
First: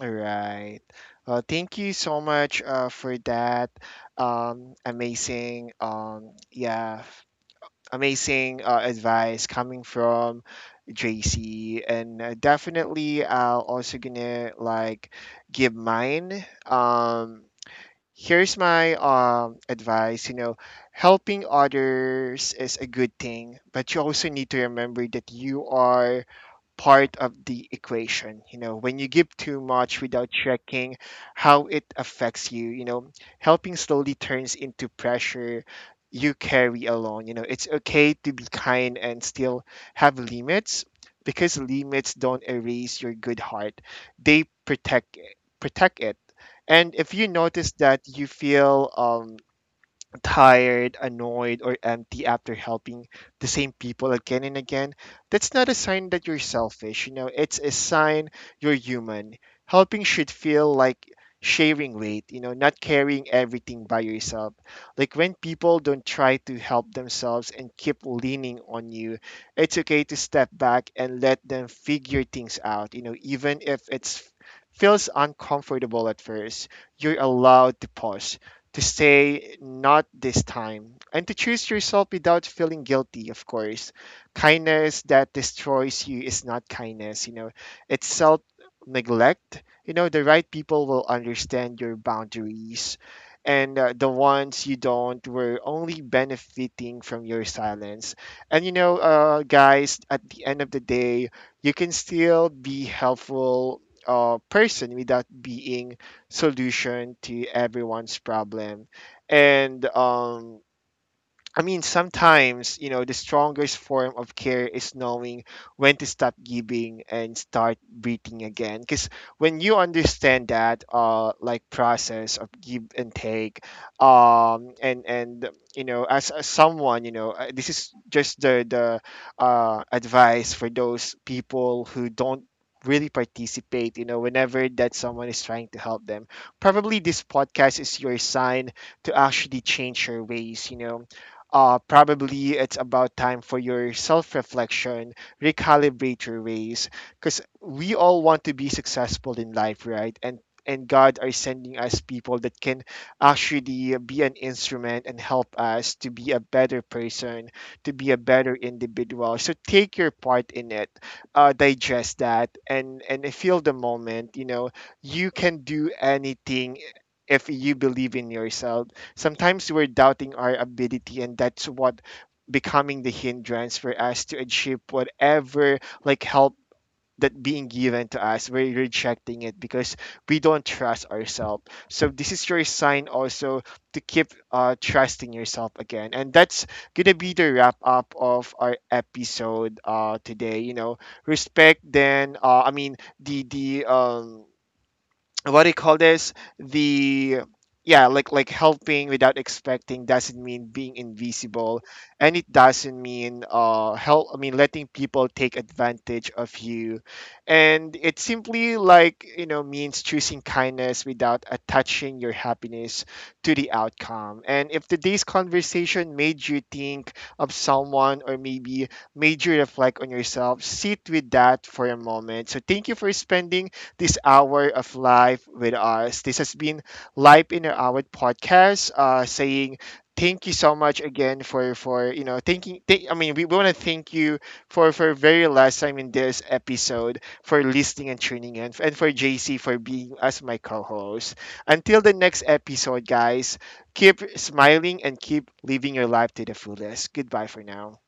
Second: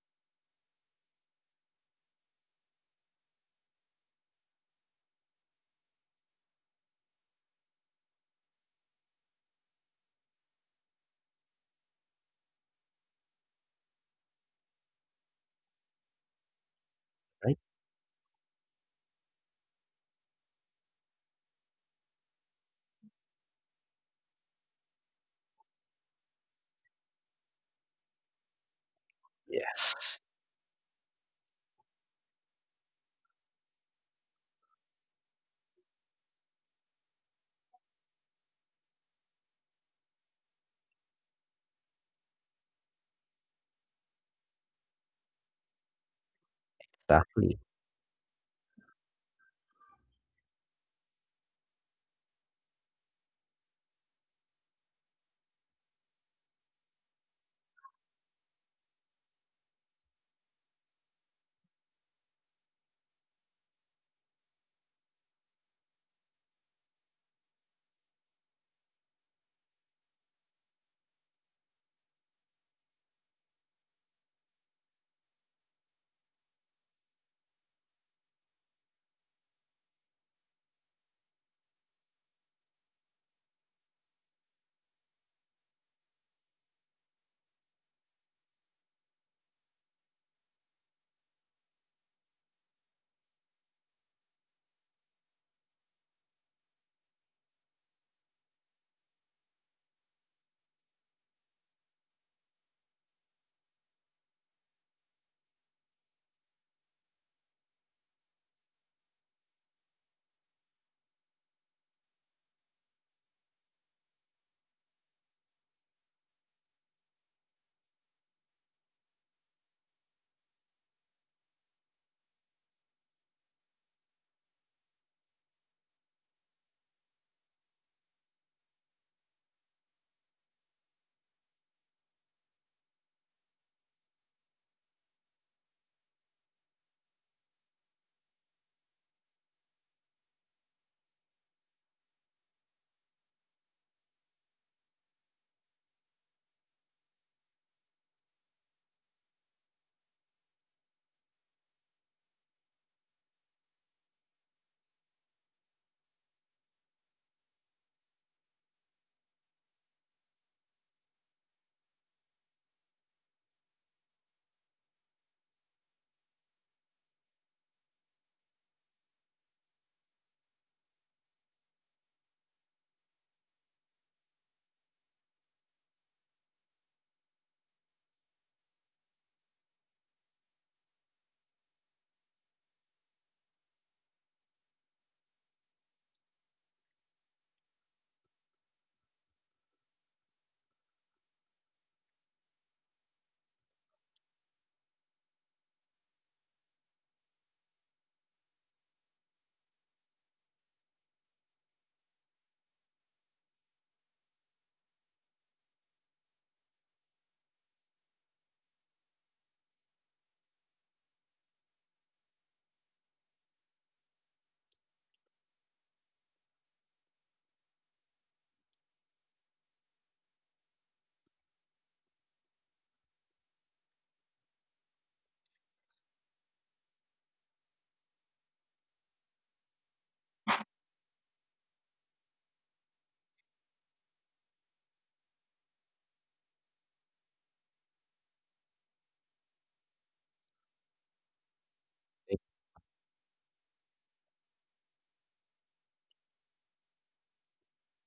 Speaker 1: All right. Uh, thank you so much uh, for that um, amazing, um, yeah, amazing uh, advice coming from J C. And uh, definitely I'll also gonna like give mine. Um,
Speaker 2: right?
Speaker 1: here's my um advice. You know, helping others is a good thing, but you also need to remember that you are part of the equation. You know, when you give too much
Speaker 2: Yes,
Speaker 1: without checking how it affects you, you know, helping slowly turns into pressure you carry alone. You know, it's okay to be kind and still have limits, because limits don't erase your good heart. They protect protect it. And if you
Speaker 2: exactly.
Speaker 1: notice that you feel um tired, annoyed, or empty after helping the same people again and again, that's not a sign that you're selfish. You know, it's a sign you're human. Helping should feel like sharing weight, you know, not carrying everything by yourself. Like when people don't try to help themselves and keep leaning on you, it's okay to step back and let them figure things out, you know, even if it's feels uncomfortable at first. You're allowed to pause, to say not this time, and to choose yourself without feeling guilty. Of course kindness that destroys you is not kindness, you know, it's self neglect. You know, the right people will understand your boundaries, and uh, the ones you don't were only benefiting from your silence. And you know, uh, guys, at the end of the day, you can still be helpful uh, person without being solution to everyone's problem. and um I mean, Sometimes, you know, the strongest form of care is knowing when to stop giving and start breathing again. Because when you understand that, uh, like, process of give and take, um, and and you know, as, as someone, you know, uh, this is just the the uh, advice for those people who don't really participate. You know, whenever that someone is trying to help them, probably this podcast is your sign to actually change your ways. You know, uh, probably it's about time for your self reflection, recalibrate your ways, because we all want to be successful in life, right? And and God are sending us people that can actually be an instrument and help us to be a better person, to be a better individual. So take your part in it, uh, digest that, and and feel the moment. You know, you can do anything if you believe in yourself. Sometimes we're doubting our ability, and that's what becoming the hindrance for us to achieve whatever like help that being given to us. We're rejecting it because we don't trust ourselves. So this is your sign also to keep uh, trusting yourself again. And that's gonna be the wrap up of our episode uh, today. You know, respect. Then uh, I mean the the um what do you call this the yeah, like like helping without expecting doesn't mean being invisible, and it doesn't mean uh help I mean letting people take advantage of you. And it simply, like, you know, means choosing kindness without attaching your happiness to the outcome. And if today's conversation made you think of someone, or maybe made you reflect on yourself, sit with that for a moment. So thank you for spending this hour of life with us. This has been Life in an Hour podcast. Uh, saying thank you so much again for for you know thanking. Th- I mean, we want to thank you for for very last time in this episode for listening and tuning in, and for J C for being as my co-host. Until the
Speaker 2: Ex-
Speaker 1: next episode, guys. Keep smiling and keep living your life to the fullest. Goodbye for now.